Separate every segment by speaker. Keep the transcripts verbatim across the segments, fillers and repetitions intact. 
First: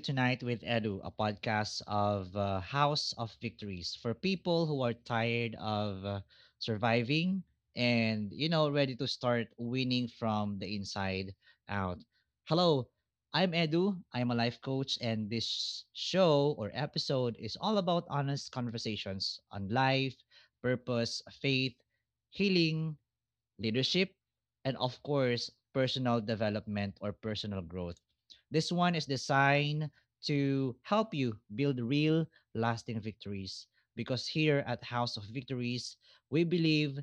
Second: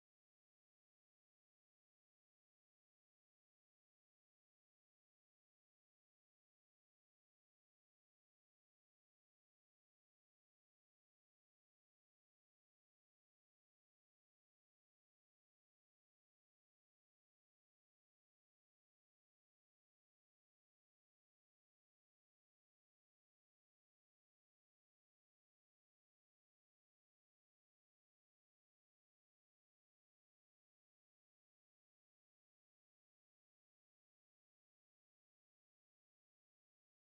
Speaker 1: Tonight with Edu, a podcast of uh, House of Victories for people who are tired of uh, surviving and, you know, ready to start winning from the inside out. Hello, I'm Edu. I'm a life coach, and this show or episode is all about honest conversations on life, purpose, faith, healing, leadership, and of course, personal development or personal growth. This one is designed to help you build real, lasting victories. Because here at House of Victories, we believe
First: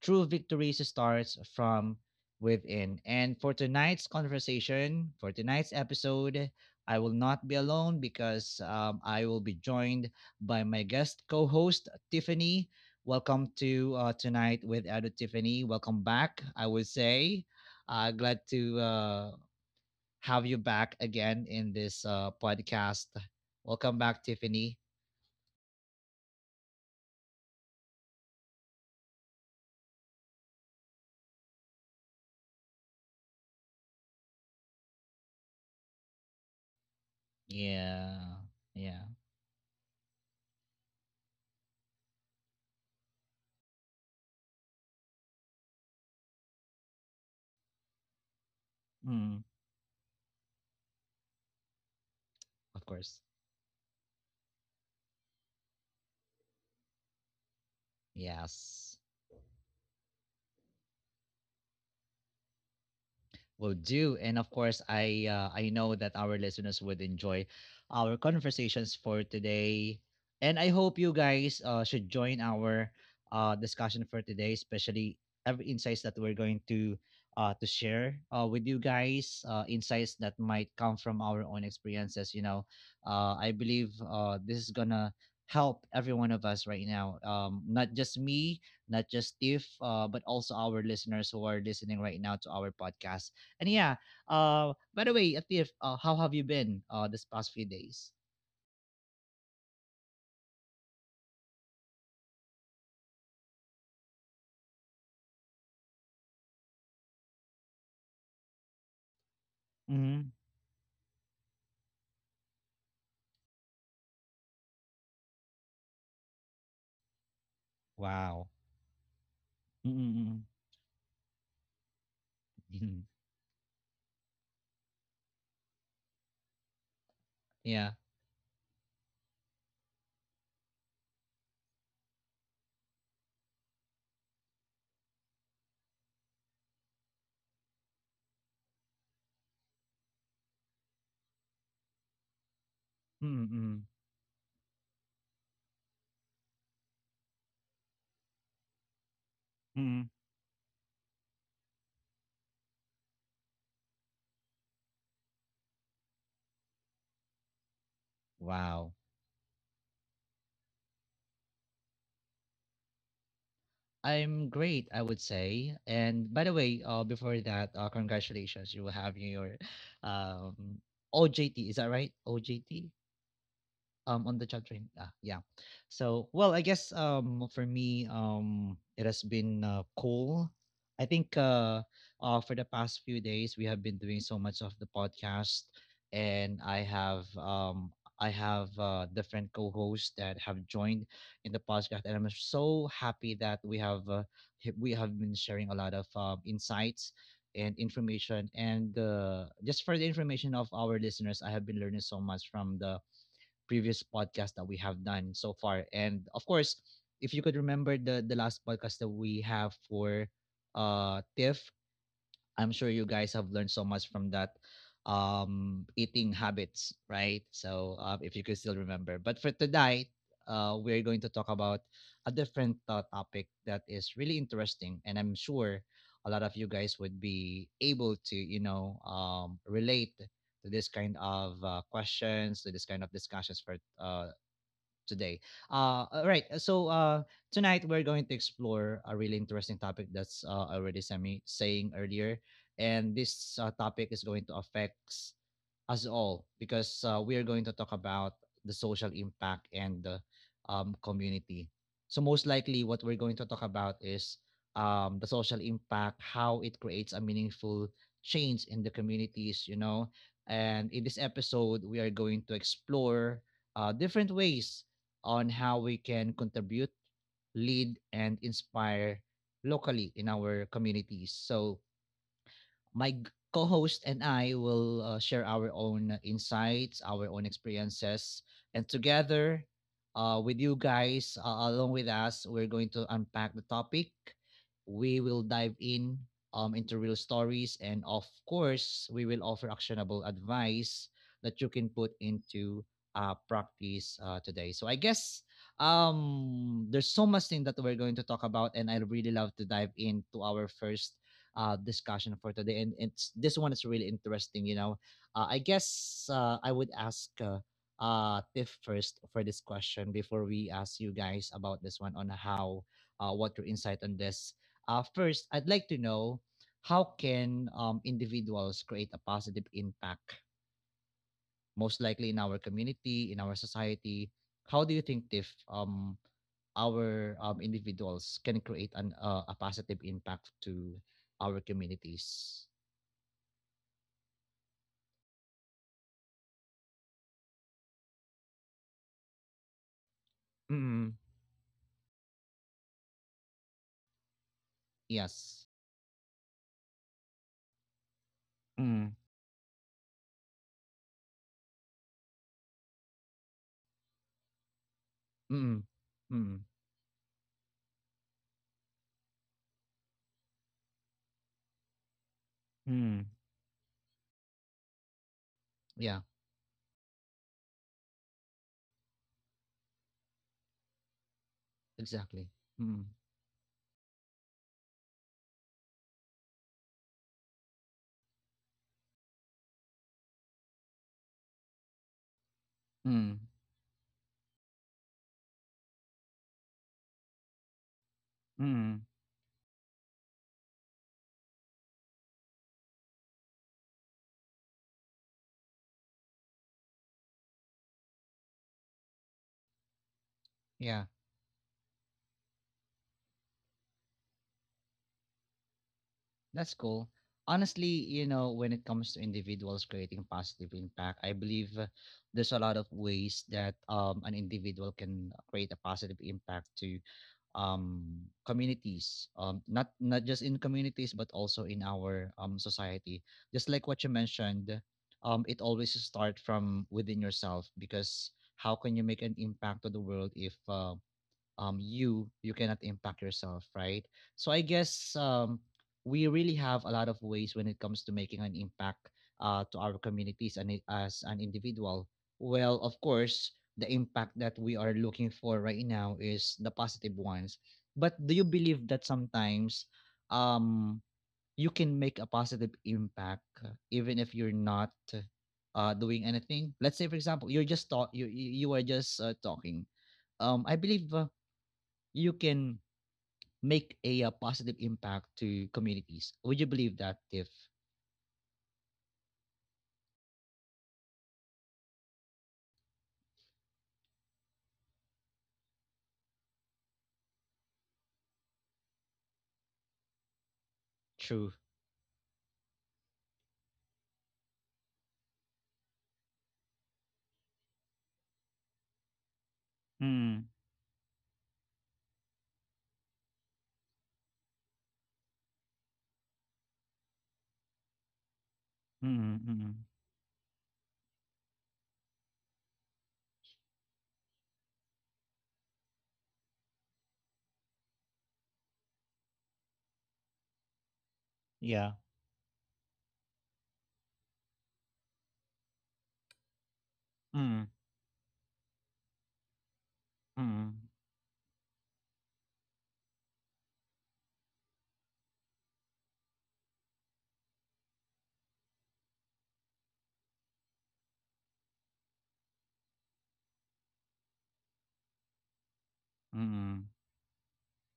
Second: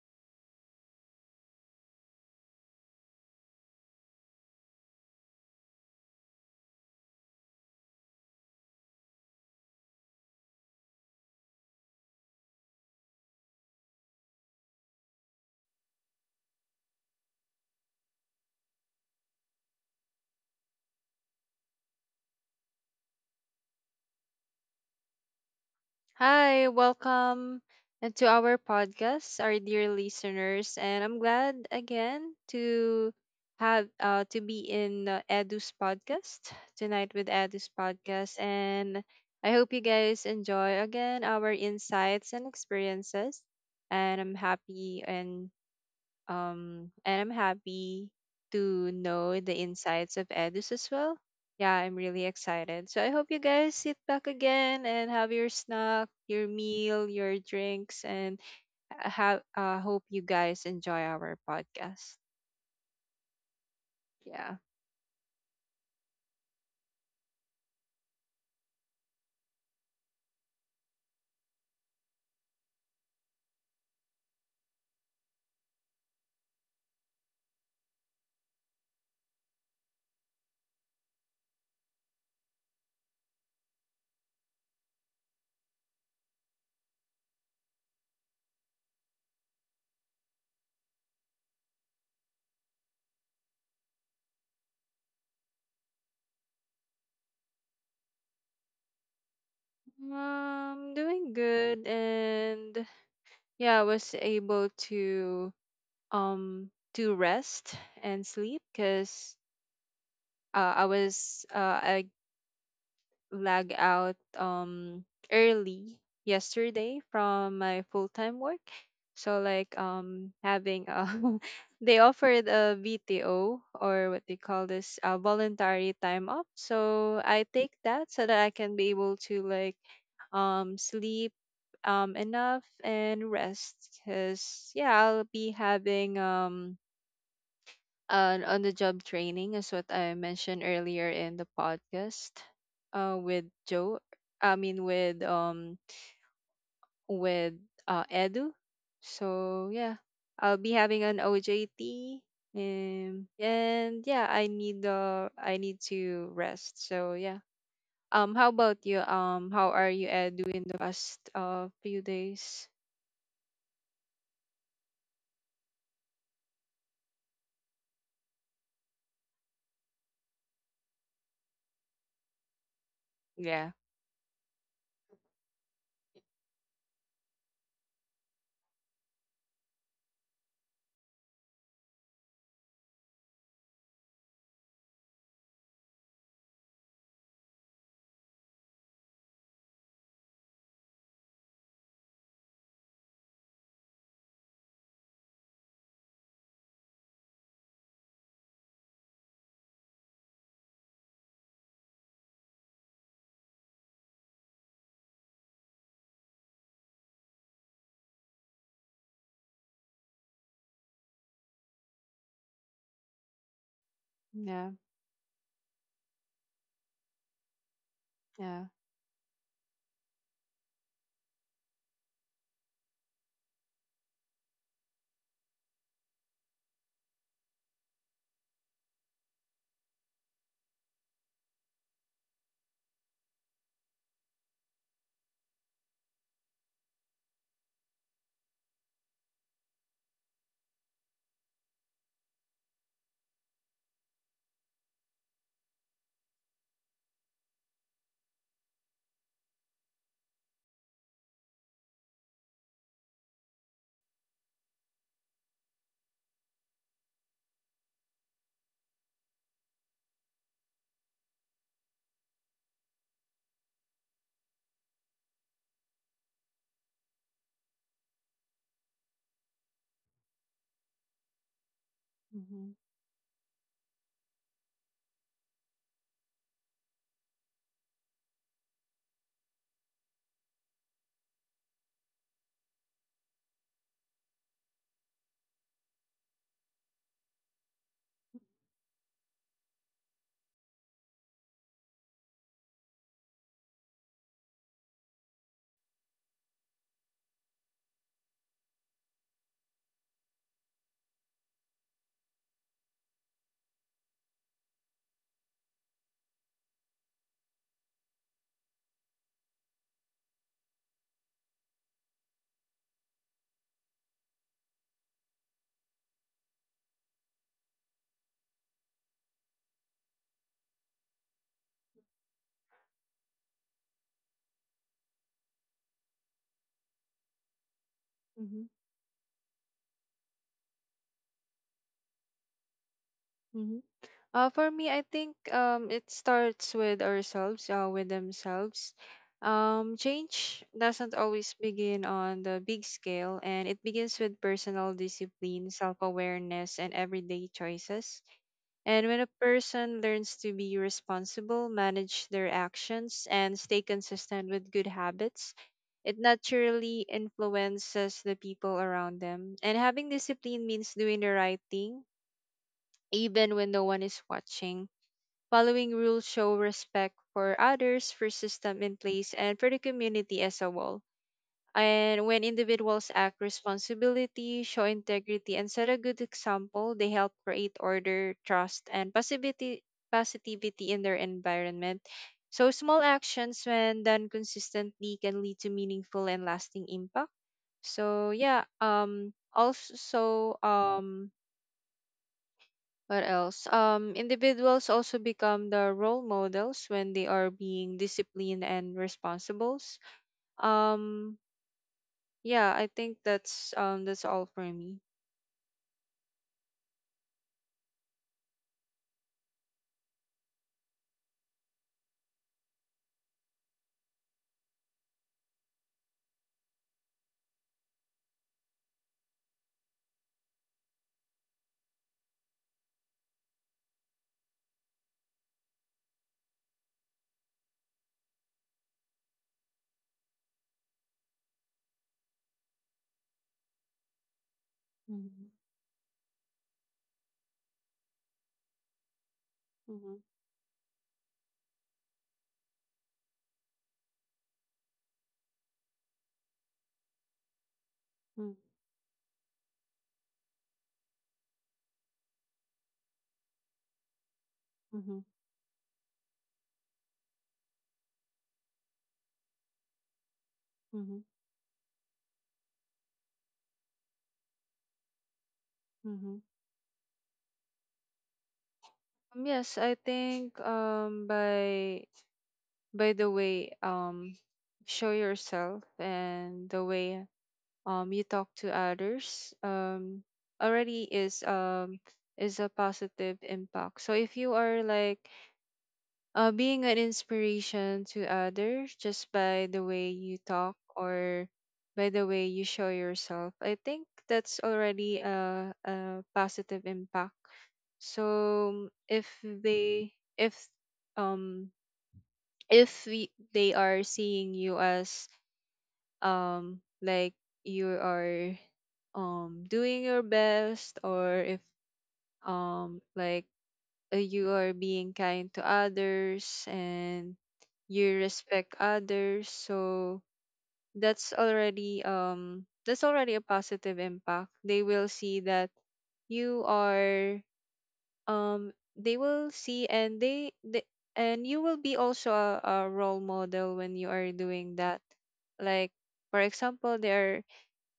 Speaker 1: true victories starts from within. And for tonight's conversation, for tonight's episode, I will not be alone because um, I will be joined by my guest co host, Tiffany. Welcome to uh, tonight with Edo, Tiffany. Welcome back, I would say. Uh, glad to uh, have you back again in this uh, podcast. Welcome back, Tiffany.
Speaker 2: Hi, welcome and to our podcast, our dear listeners, and I'm glad again to have uh, to be in uh, Edu's podcast tonight with Edu's podcast,
Speaker 1: Yeah,
Speaker 2: and
Speaker 1: yeah,
Speaker 2: I hope you guys enjoy again our insights and experiences, and I'm happy and um, and I'm happy to know
Speaker 1: mm,
Speaker 2: the insights of Edus as well. Yeah, I'm really excited.
Speaker 1: of
Speaker 2: So I
Speaker 1: course.
Speaker 2: hope you guys sit back again and have your snack, your meal, your drinks, and
Speaker 1: Yes.
Speaker 2: I have uh, hope you guys enjoy our podcast.
Speaker 1: Will do. And
Speaker 2: Yeah.
Speaker 1: of course, I uh, I know that our listeners would enjoy our conversations for today. And I hope you guys uh, should join our uh, discussion for today, especially every insights that we're going to uh, to share uh, with you guys, uh, insights that might come from our own experiences. You know, uh, I believe uh, this is gonna help every one of us right now. Um, not just me, not just Steve, uh, but also our listeners who are listening right now to our podcast. And yeah, uh, by the way, Atif, uh, how have you been uh, this past few days?
Speaker 2: Um doing good. And yeah, I was able to um to rest and sleep because
Speaker 1: Mm-hmm.
Speaker 2: uh, I was uh, I lag out um early yesterday from my full-time
Speaker 1: Wow.
Speaker 2: work. So like um
Speaker 1: Mm-mm-mm.
Speaker 2: having a they offered a
Speaker 1: Mhm.
Speaker 2: V T O, or what they call this, uh, voluntary time off. So I take
Speaker 1: Yeah.
Speaker 2: that so that I can be able to like um sleep um enough and rest, cuz yeah, I'll be having um uh, on the job training, is what I mentioned earlier in the podcast uh, with
Speaker 1: Mm-mm.
Speaker 2: Joe. I mean with um with uh, Edu. So yeah,
Speaker 1: Mm-mm.
Speaker 2: I'll be having an O J T. Um, and and yeah, I need uh, I need to rest. So yeah. Um, how about
Speaker 1: Wow.
Speaker 2: you? Um, how are you, Edu, in the past uh few days?
Speaker 1: I'm great, I would say. And by the way, uh, before that, uh, congratulations, you will have your um, O J T. Is that right? O J T?
Speaker 2: Yeah,
Speaker 1: Um, on the chat training, ah yeah. So well, I guess um for me, um it has been uh, cool. I think uh, uh for the past few days we have been doing so much of the podcast, and i have um i have uh, different co-hosts that have joined in the podcast, and I'm so happy that we have uh, h- we have been sharing a lot of um, insights and information, and uh, just for the information of our listeners, I have been learning so much from the previous podcast that we have done so far. And of course, if you could remember, the the last podcast that we have for uh TIFF, I'm sure you guys have learned so much from that
Speaker 2: yeah,
Speaker 1: um eating habits, right? So uh, if you could
Speaker 2: yeah.
Speaker 1: still remember. But for tonight, uh, we're going to talk about a different uh, topic that is really interesting, and I'm sure a lot of you guys would be able to, you know, um, relate to this kind of uh, questions, to this kind of discussions for uh, today. Uh, all right. uh, So uh, tonight we're going to explore a really interesting topic that's uh, already Sammy saying earlier, and this uh, topic is going to affect us all because uh, we are going to talk about the social impact and the um, community. So most likely, what we're going to talk about is um, the social impact, how it creates a meaningful change in the communities. You know, and in this episode, we are going to explore uh, different ways on how we can contribute, lead, and inspire locally in our communities. So
Speaker 2: Mm-hmm.
Speaker 1: my co-host and I will uh, share our own insights, our own experiences, and together uh, with you guys uh, along with us, we're going to unpack the topic. We will dive in um, into real stories, and of course, we will offer actionable advice that you can put into uh, practice uh, today. So I guess um there's so much thing that we're going to talk about, and I really love to dive into our first uh, discussion for today, and it's this one is really interesting. You know, uh, I guess uh, I would ask uh, uh, Tiff first for this question before we ask you guys about this one on how uh, what your insight on this. Uh, first, I'd like to know how can um, individuals create a positive impact, most likely in our community, in our society. How do you think if um our um, individuals can create an uh, a positive impact to our communities?
Speaker 2: Mm-hmm. Uh, for me, I think um, it starts with ourselves, uh, with themselves. Um, change
Speaker 1: Mm.
Speaker 2: doesn't always begin on the big scale, and it begins with personal
Speaker 1: Yes.
Speaker 2: discipline, self awareness, and everyday choices.
Speaker 1: Mm.
Speaker 2: And when a person learns to be responsible, manage their actions, and stay consistent with good habits,
Speaker 1: Mm.
Speaker 2: it
Speaker 1: Mm.
Speaker 2: naturally influences the people around them. And having discipline means doing the right thing,
Speaker 1: Mm.
Speaker 2: even when no one is watching. Following
Speaker 1: Yeah.
Speaker 2: rules show respect for others, for system in place, and for the community as a whole. And
Speaker 1: Exactly.
Speaker 2: when
Speaker 1: Mm.
Speaker 2: individuals act responsibility, show integrity, and set a good example, they help create order, trust, and positivity, positivity in their environment. So small
Speaker 1: Mm.
Speaker 2: actions, when done consistently, can lead to meaningful and lasting impact. So yeah,
Speaker 1: Mm.
Speaker 2: um, also um, what else? Um, individuals also become the role models when they are being disciplined and responsible.
Speaker 1: Yeah,
Speaker 2: Um, yeah, I think that's um that's all for me.
Speaker 1: that's cool. Honestly, you know, when it comes to individuals creating positive impact, I believe uh, there's a lot of ways that um, an individual can create a positive impact to um, communities, um, not not just in communities but also in our um, society. Just like what you mentioned, um, it always start from within yourself, because how can you make an impact to the world if uh, um you you cannot impact yourself, right? So I guess
Speaker 2: Mhm,
Speaker 1: um we really have a lot of ways when it comes to making an impact uh, to our
Speaker 2: mhm,
Speaker 1: communities, and i- as an individual, well of course the impact that we are looking for right now is the positive ones. But do
Speaker 2: mm,
Speaker 1: you believe that sometimes um you can make a positive impact uh, even if you're not
Speaker 2: mhm,
Speaker 1: uh, doing anything? Let's say for example you're just talk you you you are just uh, talking. um I
Speaker 2: mhm,
Speaker 1: believe uh, you can make a, uh positive impact to
Speaker 2: mhm.
Speaker 1: communities. Would you believe that if
Speaker 2: Um, yes, I think um by by the way um show yourself, and the way um you talk to others um already is
Speaker 1: true?
Speaker 2: um is a positive impact. So if you are like uh, being an inspiration to others just by the way you
Speaker 1: Mm,
Speaker 2: talk or by the way you show yourself, I think that's already a, a positive impact. So if
Speaker 1: mm, mm,
Speaker 2: they if um if we, they are seeing you as um like you are um doing your best, or if
Speaker 1: yeah.
Speaker 2: um like uh, you are being kind to others and
Speaker 1: Mm,
Speaker 2: you respect others, so
Speaker 1: mm,
Speaker 2: that's already um that's already a positive impact. They will see that you are um they will see and they, they and you will be also a, a role model when you are doing that. Like for
Speaker 1: mm,
Speaker 2: example, they are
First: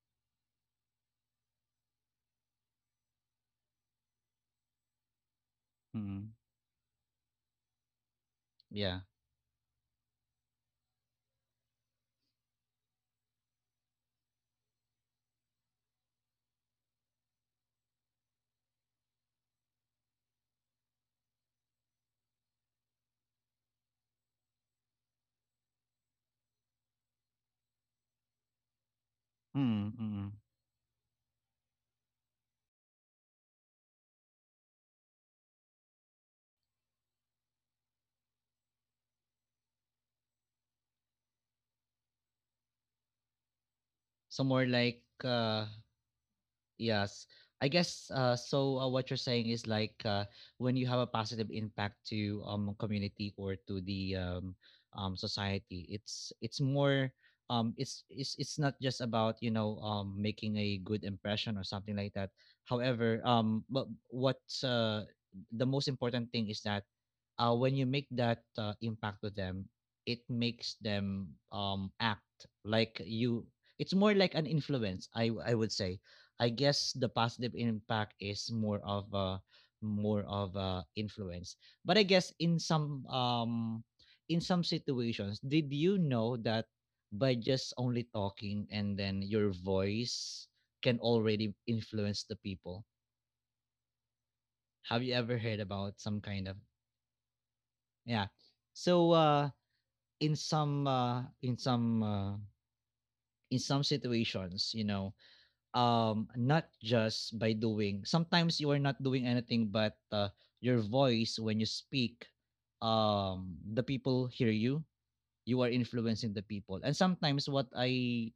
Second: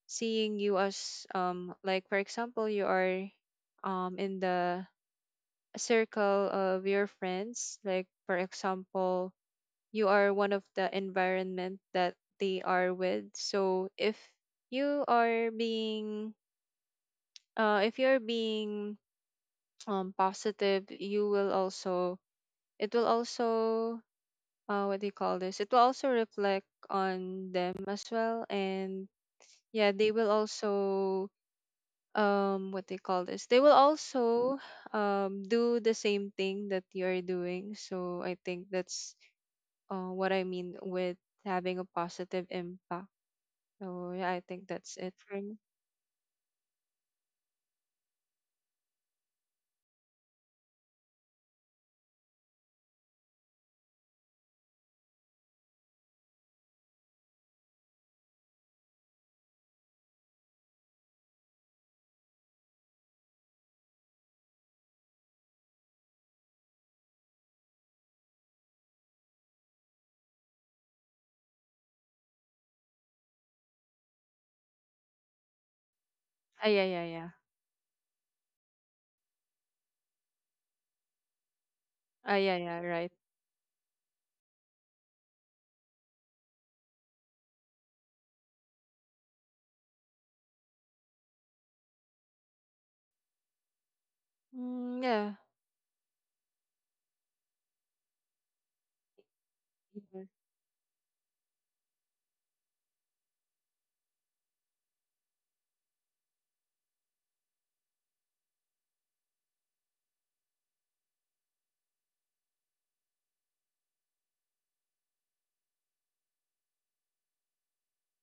Speaker 2: seeing you as um like for example you are um in the
Speaker 1: mm,
Speaker 2: circle of your friends. Like for
Speaker 1: yeah.
Speaker 2: example, you are one of the environment that they are with. So if you are being uh if you're being um positive, you will also it will also uh what do you call this it will also reflect on them as well. And
Speaker 1: Mm,
Speaker 2: yeah, they
Speaker 1: mm.
Speaker 2: will also um what they call this they will also um do the same thing that you're doing. So I think that's uh, what I mean with having a positive impact. So yeah,
Speaker 1: So
Speaker 2: I
Speaker 1: more
Speaker 2: think
Speaker 1: like
Speaker 2: that's it for me.
Speaker 1: uh, yes. I guess uh, so. Uh, what you're saying is like uh, when you have a positive impact to um community or to the um, um society, it's it's more um it's it's it's not just about, you know, um making a good impression or something like that. However, um but what uh, the most important thing is that uh, when you make that uh, impact to them, it makes them um act like you. It's more like an influence, I I would say. I
Speaker 2: Ah, yeah,
Speaker 1: guess the
Speaker 2: yeah, yeah.
Speaker 1: positive impact is more of a more of a influence. But I guess
Speaker 2: Ah,
Speaker 1: in
Speaker 2: yeah, yeah,
Speaker 1: some
Speaker 2: right.
Speaker 1: um in some situations, did you know that by just only talking and then your voice can already influence the people? Have you
Speaker 2: Mm,
Speaker 1: ever
Speaker 2: yeah.
Speaker 1: heard about some kind of, yeah? So uh
Speaker 2: Mm-hmm.
Speaker 1: in some uh in some uh in some situations, you know, um not just by doing, sometimes you are not doing anything but uh, your voice when you speak, um the people hear you, you are influencing the people. And sometimes what I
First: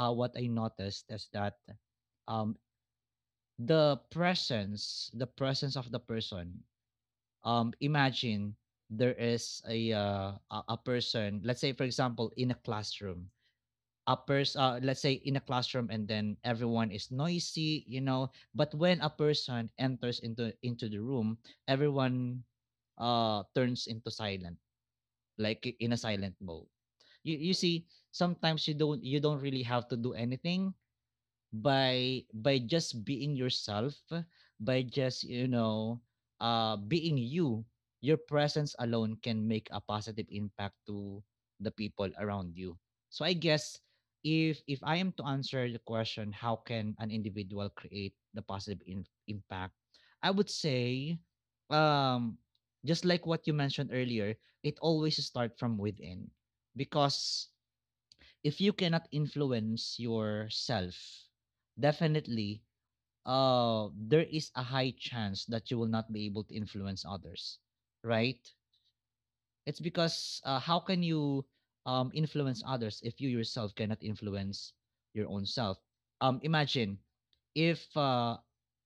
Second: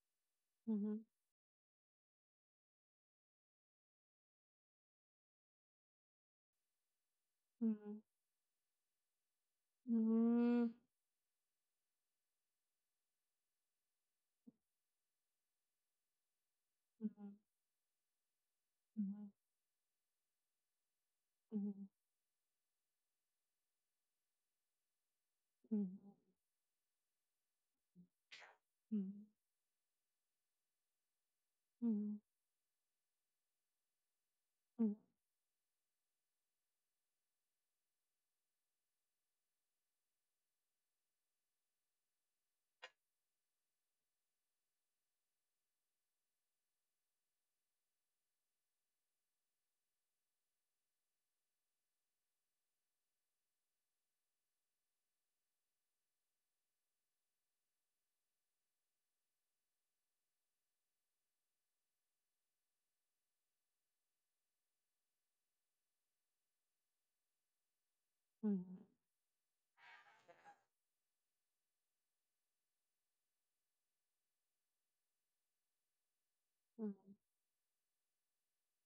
Speaker 1: uh, what I noticed is that um the presence the presence of the person, um
Speaker 2: Mm-hmm.
Speaker 1: imagine there is a uh, a a person, let's say for example in a classroom, a person, uh, let's say in a classroom, and then everyone is
Speaker 2: Mm-hmm. Mm-hmm.
Speaker 1: noisy, you know, but when a person enters into into the room,
Speaker 2: Mm-hmm.
Speaker 1: everyone uh turns into silent, like i- in a
Speaker 2: Mm-hmm.
Speaker 1: silent mode. you you see, sometimes you don't you don't really have to do anything.
Speaker 2: Mm-hmm.
Speaker 1: by by just being yourself, by just, you know, uh being you, your presence alone can make a positive impact to the people around you. So I guess if if I am to answer the question, how can an individual create the positive in- impact, I would say um just like what you mentioned earlier, it always start from within. Because if you cannot influence yourself, definitely uh there is a high chance that you will not be able to influence others, right? It's because uh, how can you um, influence others if you yourself cannot influence your own self? Um, imagine if uh,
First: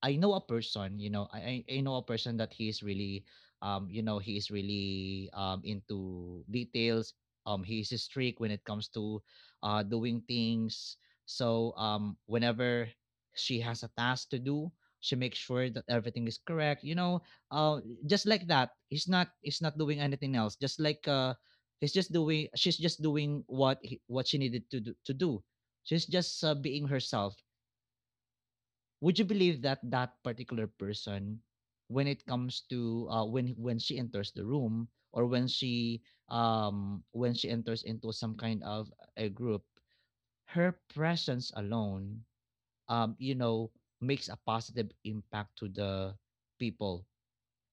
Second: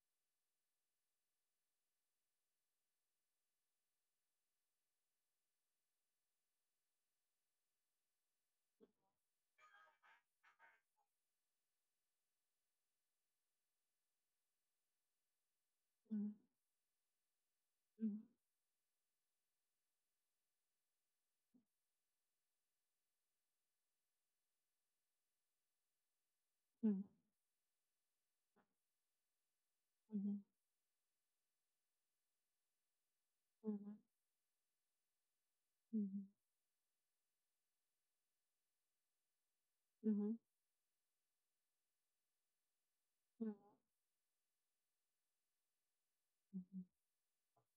Speaker 1: I know a person, you know, I, I I know a person that he is really, um, you know, he is really um, into details. Um, he is strict when it comes to uh, doing things. So um, whenever she has a task to do, she makes sure that everything is correct. You know, uh, just like that, he's not he's not doing anything else, just like uh he's just doing she's just doing what he, what she needed to do to do. She's just uh, being herself. Would you believe that that particular person, when it comes to uh when when she enters the room, or when she um when she enters into some kind of a group, her presence alone, um you know, makes a positive impact to the people.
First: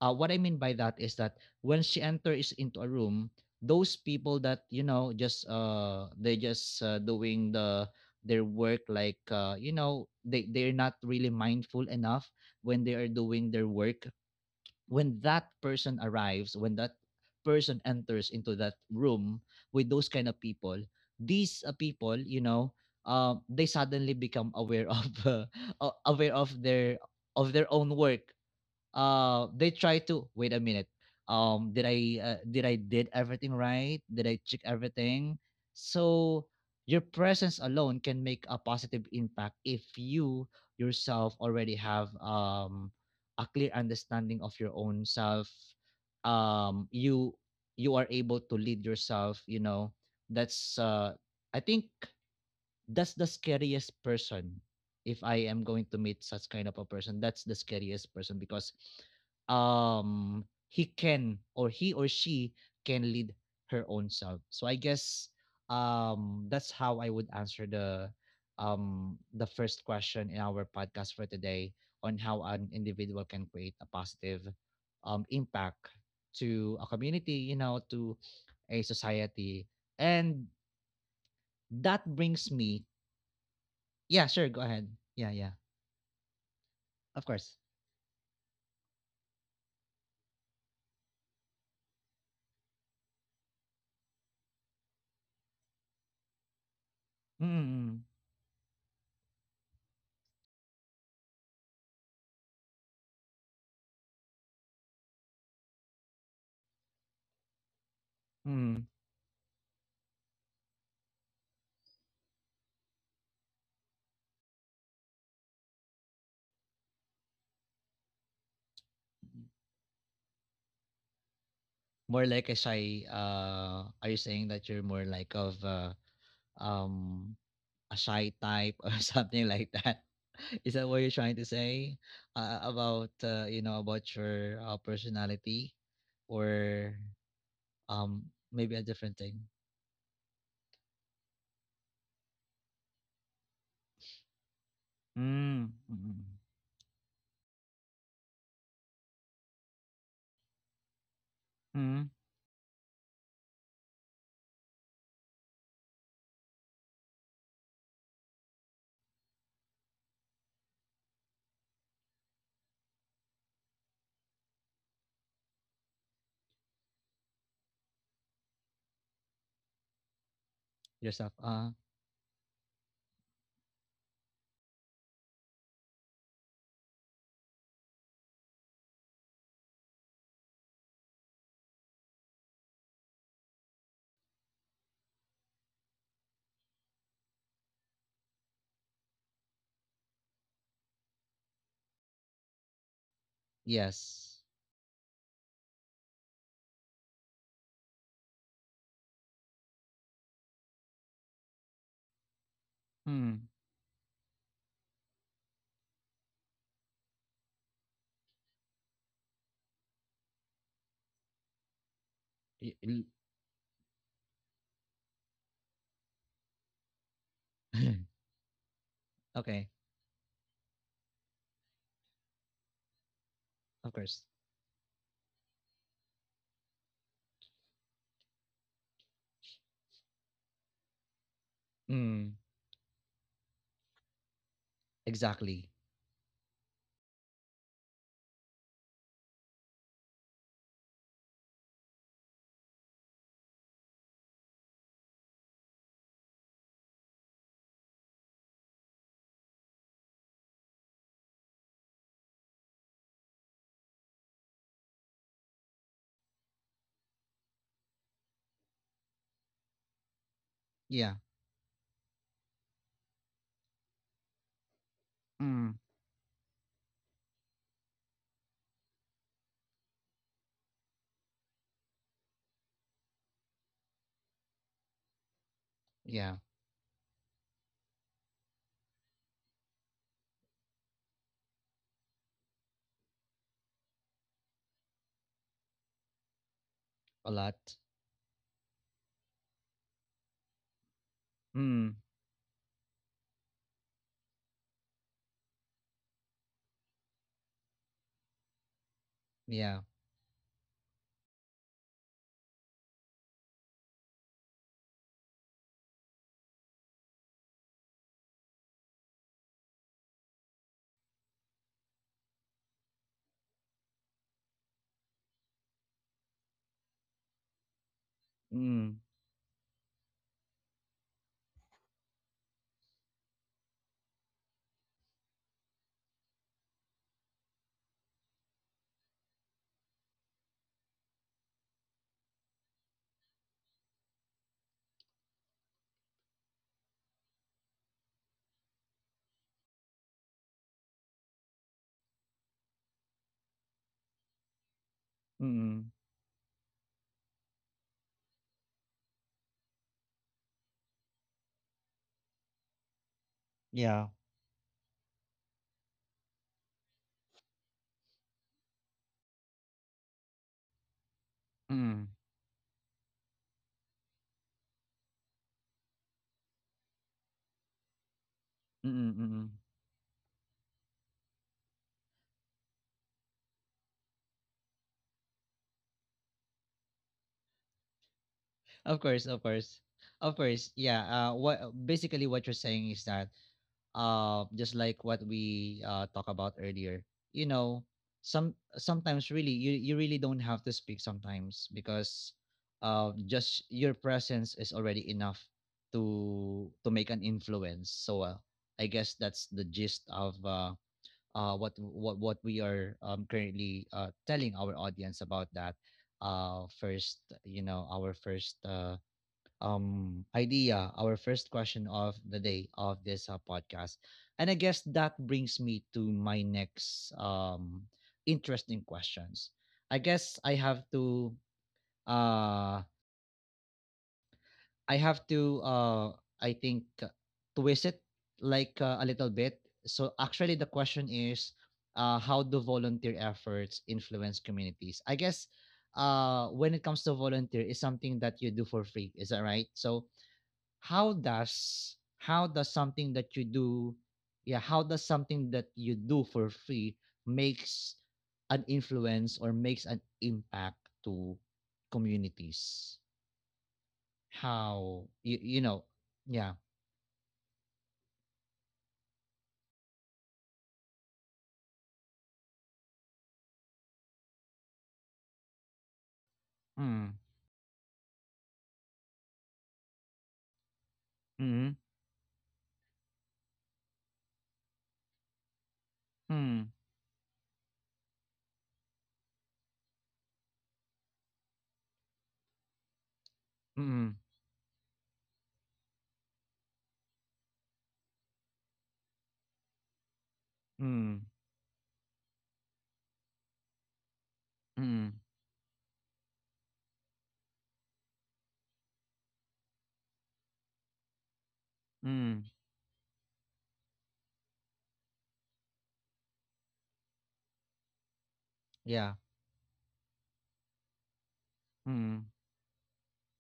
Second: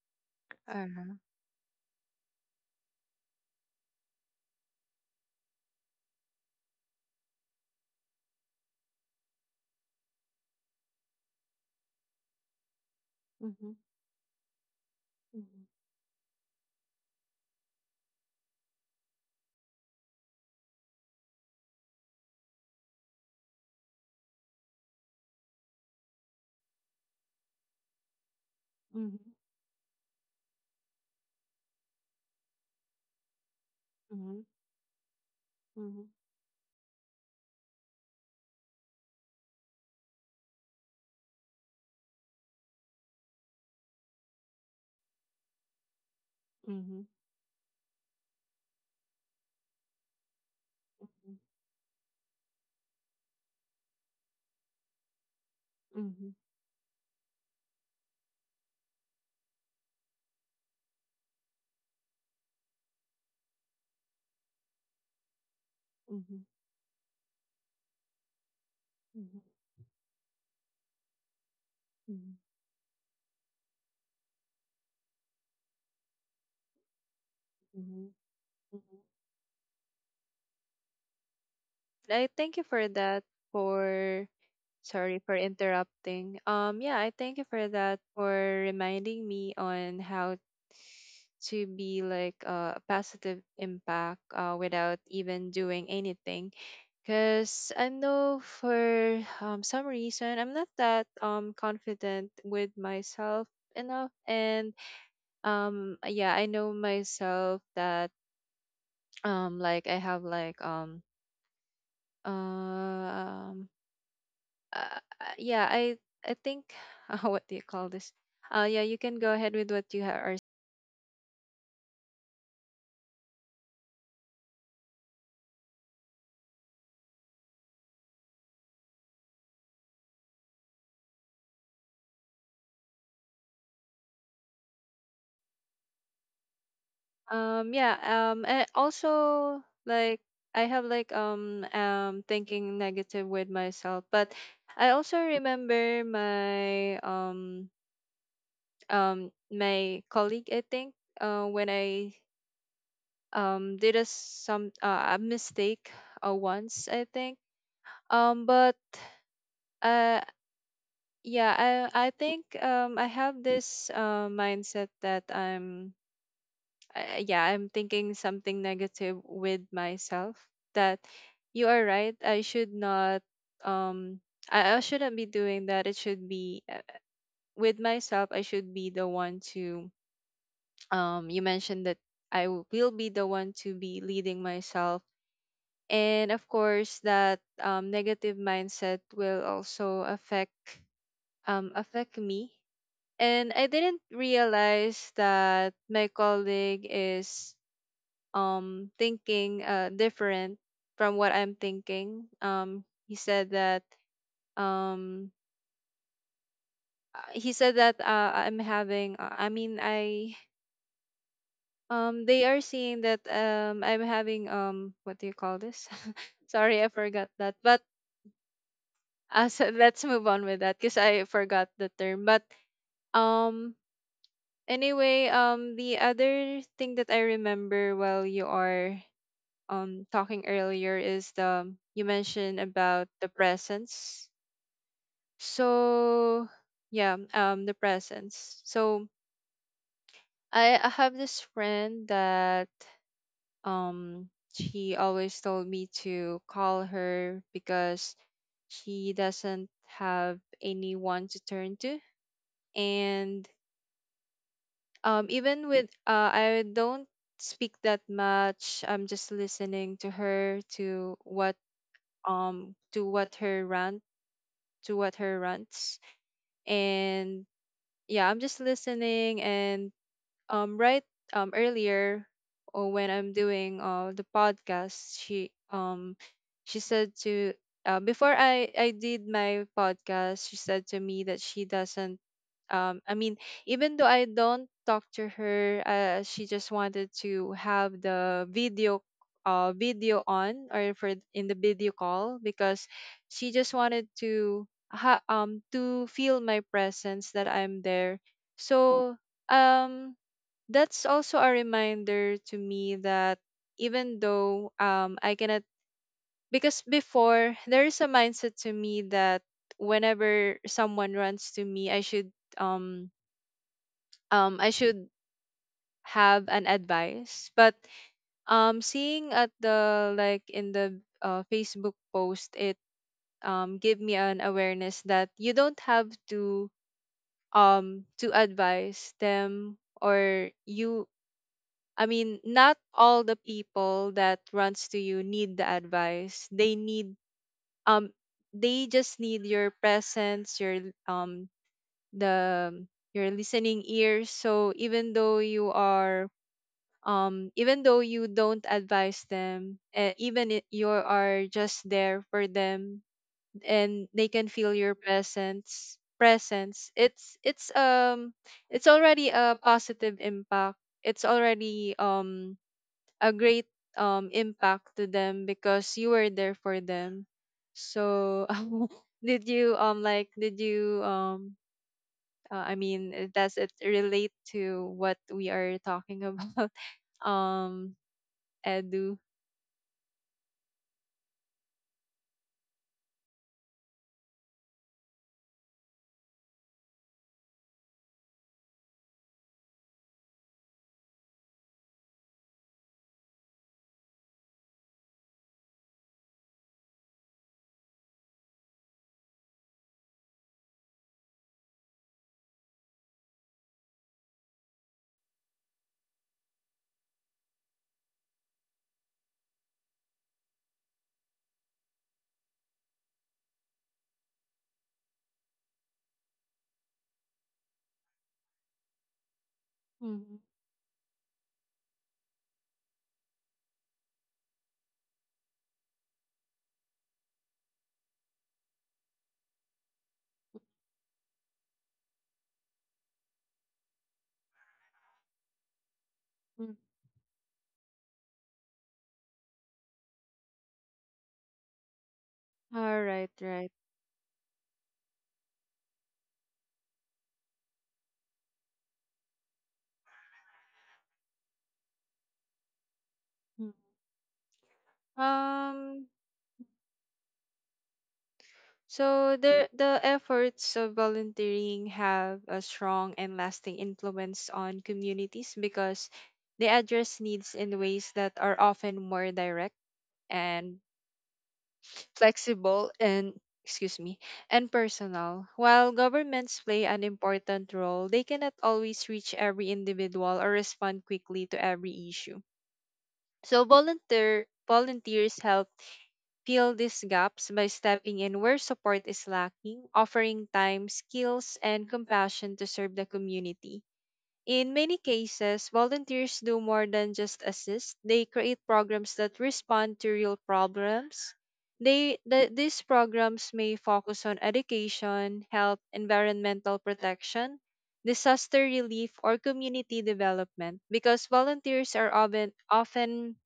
Speaker 1: uh, What I mean by that is
Speaker 2: Uh-huh.
Speaker 1: that when she enters into a room, those people that, you know, just uh they just uh, doing the their work, like uh you know, they they're not really mindful enough when they are doing
Speaker 2: Mhm,
Speaker 1: their
Speaker 2: mhm,
Speaker 1: work. When that person arrives, when that person enters into that room with those kind of people, these uh, people you know uh, they suddenly become aware of uh, aware of their of their own work.
Speaker 2: mhm, mhm,
Speaker 1: Uh they try to. Wait a minute, um did i uh, did i did everything right, did I check everything? So your presence alone can make a positive impact if you yourself already have um a clear understanding of your own self.
Speaker 2: mhm,
Speaker 1: um
Speaker 2: mhm,
Speaker 1: you you are able to lead yourself you know that's uh I think that's the scariest person. If I am going to meet
Speaker 2: mhm,
Speaker 1: such kind of a person, that's the scariest person, because um he can, or he or she can lead her own self. So I guess,
Speaker 2: mhm, mhm,
Speaker 1: um that's how I would answer the um
Speaker 2: mhm,
Speaker 1: the first question in our podcast for today on
Speaker 2: mhm.
Speaker 1: how an individual can create a positive um impact to a community you know
Speaker 2: Mhm,
Speaker 1: to
Speaker 2: mhm.
Speaker 1: a society, and that
Speaker 2: I
Speaker 1: brings
Speaker 2: thank you
Speaker 1: me—
Speaker 2: for that for
Speaker 1: yeah, sure, go ahead.
Speaker 2: Sorry
Speaker 1: Yeah,
Speaker 2: for
Speaker 1: yeah.
Speaker 2: interrupting. Um yeah, I
Speaker 1: Of
Speaker 2: thank you
Speaker 1: course.
Speaker 2: for that for reminding me on how to be like uh, a positive impact uh, without even doing anything. Because I
Speaker 1: Mm.
Speaker 2: know for um, some reason I'm not that um confident with myself enough. And um yeah, I know myself that
Speaker 1: Hmm. Mm.
Speaker 2: um like I have like um Um, uh, uh, yeah, I I think uh, what do you call this? Uh, yeah, you can go ahead with what you ha- are.
Speaker 1: More like a shy— uh are you saying that you're more like of uh um a shy type, or something like that? Is that what you're trying to say uh, about uh, you know about your uh, personality, or
Speaker 2: Um, yeah.
Speaker 1: um
Speaker 2: Um, and
Speaker 1: maybe a different thing?
Speaker 2: also like I have like um um thinking negative with myself. But I also
Speaker 1: Mm.
Speaker 2: remember
Speaker 1: Mm.
Speaker 2: my um um my colleague. I think uh when I
Speaker 1: Mm.
Speaker 2: um did a some uh, a mistake uh, once. I think um but. Uh, Yeah, I I think um I have this uh, mindset that I'm uh, yeah, I'm thinking something negative with myself, that
Speaker 1: Yourself.
Speaker 2: you are
Speaker 1: Uh
Speaker 2: right. I should not um I, I shouldn't be doing that. It should be uh, with myself. I should be the one to um you mentioned that I w- will be the one to be leading myself. And of course that um negative mindset will also affect um affect me. And I didn't
Speaker 1: yes.
Speaker 2: realize that my colleague is um thinking uh different from what I'm thinking. Um, he said
Speaker 1: Mm.
Speaker 2: that um uh, he said that uh, I'm having uh, I mean I um they are
Speaker 1: Y-
Speaker 2: seeing that
Speaker 1: l-
Speaker 2: um I'm having um what do you call this? Sorry, I forgot that. But uh, so
Speaker 1: okay,
Speaker 2: let's move on with that because I forgot the term. But um
Speaker 1: of course.
Speaker 2: Anyway, um, the other thing that I remember while you are um talking earlier is the you mentioned
Speaker 1: Mm.
Speaker 2: about the presence.
Speaker 1: Exactly.
Speaker 2: So yeah, um, the presence. So I, I have this friend that um she always told me to call her, because she doesn't have anyone to turn to. And um even with uh I don't speak that much. I'm just listening to her to
Speaker 1: Yeah.
Speaker 2: what um to what her rant to what her rants.
Speaker 1: Mm.
Speaker 2: And yeah, I'm just listening. And um right um earlier, or when I'm doing uh the podcast, she um she
Speaker 1: Yeah.
Speaker 2: said to uh, before I I did my podcast, she said to me that she doesn't um I mean even though I don't talk to her, uh, she just wanted to
Speaker 1: A
Speaker 2: have
Speaker 1: lot.
Speaker 2: the video uh video on, or for in the video call,
Speaker 1: Mm.
Speaker 2: because she just wanted to ha- um to feel my presence, that I'm there. So um
Speaker 1: Yeah.
Speaker 2: that's also a reminder to me that even though um I cannot, because before there is a mindset to me that whenever someone runs to me I should um um I should have an advice. But um seeing at
Speaker 1: Mm.
Speaker 2: the, like in the uh, Facebook post, it um gave me an awareness that you don't have to um to advise them, or you, I mean, not all the people that runs to you need the advice. They need um they just need your presence, your um the your listening ears. So even though you are
Speaker 1: Mm.
Speaker 2: um even though you don't advise them, uh, even if you are just there for them and they can
Speaker 1: Yeah.
Speaker 2: feel your presence presence, it's it's um it's already a positive impact, it's already um
Speaker 1: Mm.
Speaker 2: a great um impact to them, because you were there for them. So
Speaker 1: Mm.
Speaker 2: did you
Speaker 1: Mm.
Speaker 2: um like did you um uh, I mean, uh, does it relate to what we are talking about? Um Edu.
Speaker 1: Of course. Of course. Of course. Yeah. Uh. What basically what you're saying is that, uh just like what we uh talk about earlier. You know, some sometimes really, you you really don't have to speak sometimes, because uh just your presence is already enough to to make an influence. So, uh, I guess that's the gist of uh uh, what what what we are, um, currently, uh, telling our audience about that, uh, first— you know our first, uh, um, idea, our first question of the day of this uh, podcast. And I guess that brings me to my next, um, interesting questions. I
Speaker 2: Mm-hmm.
Speaker 1: guess I have to, uh, I have to, uh I think, uh, twist it like, uh, a little bit. So actually the question is, uh how do volunteer efforts influence communities? I guess uh when it comes to volunteer, is something that you do for free, is that right? So how does how does something
Speaker 2: Right,
Speaker 1: that you
Speaker 2: right.
Speaker 1: do— yeah, how does something that you do for free makes an influence or makes an impact to communities?
Speaker 2: Mm.
Speaker 1: How you you know
Speaker 2: Um
Speaker 1: yeah.
Speaker 2: So the the efforts of volunteering have a strong and lasting influence on communities, because they
Speaker 1: Mm.
Speaker 2: address needs in ways that are often more direct and
Speaker 1: Mm.
Speaker 2: flexible and excuse me and personal. While governments
Speaker 1: Mm.
Speaker 2: play an important role, they cannot always reach every individual or respond quickly to every issue. So
Speaker 1: Mm.
Speaker 2: volunteer volunteers help fill these gaps by stepping in where support is lacking, offering time,
Speaker 1: Mm.
Speaker 2: skills, and compassion to serve the community. In many
Speaker 1: Mm.
Speaker 2: cases, volunteers do more than just assist. They create programs that respond to real problems. They, the,
Speaker 1: Mm.
Speaker 2: these programs may focus on education, health, environmental protection, disaster relief,
Speaker 1: Yeah.
Speaker 2: or community development. Because volunteers are
Speaker 1: Mm.
Speaker 2: often, often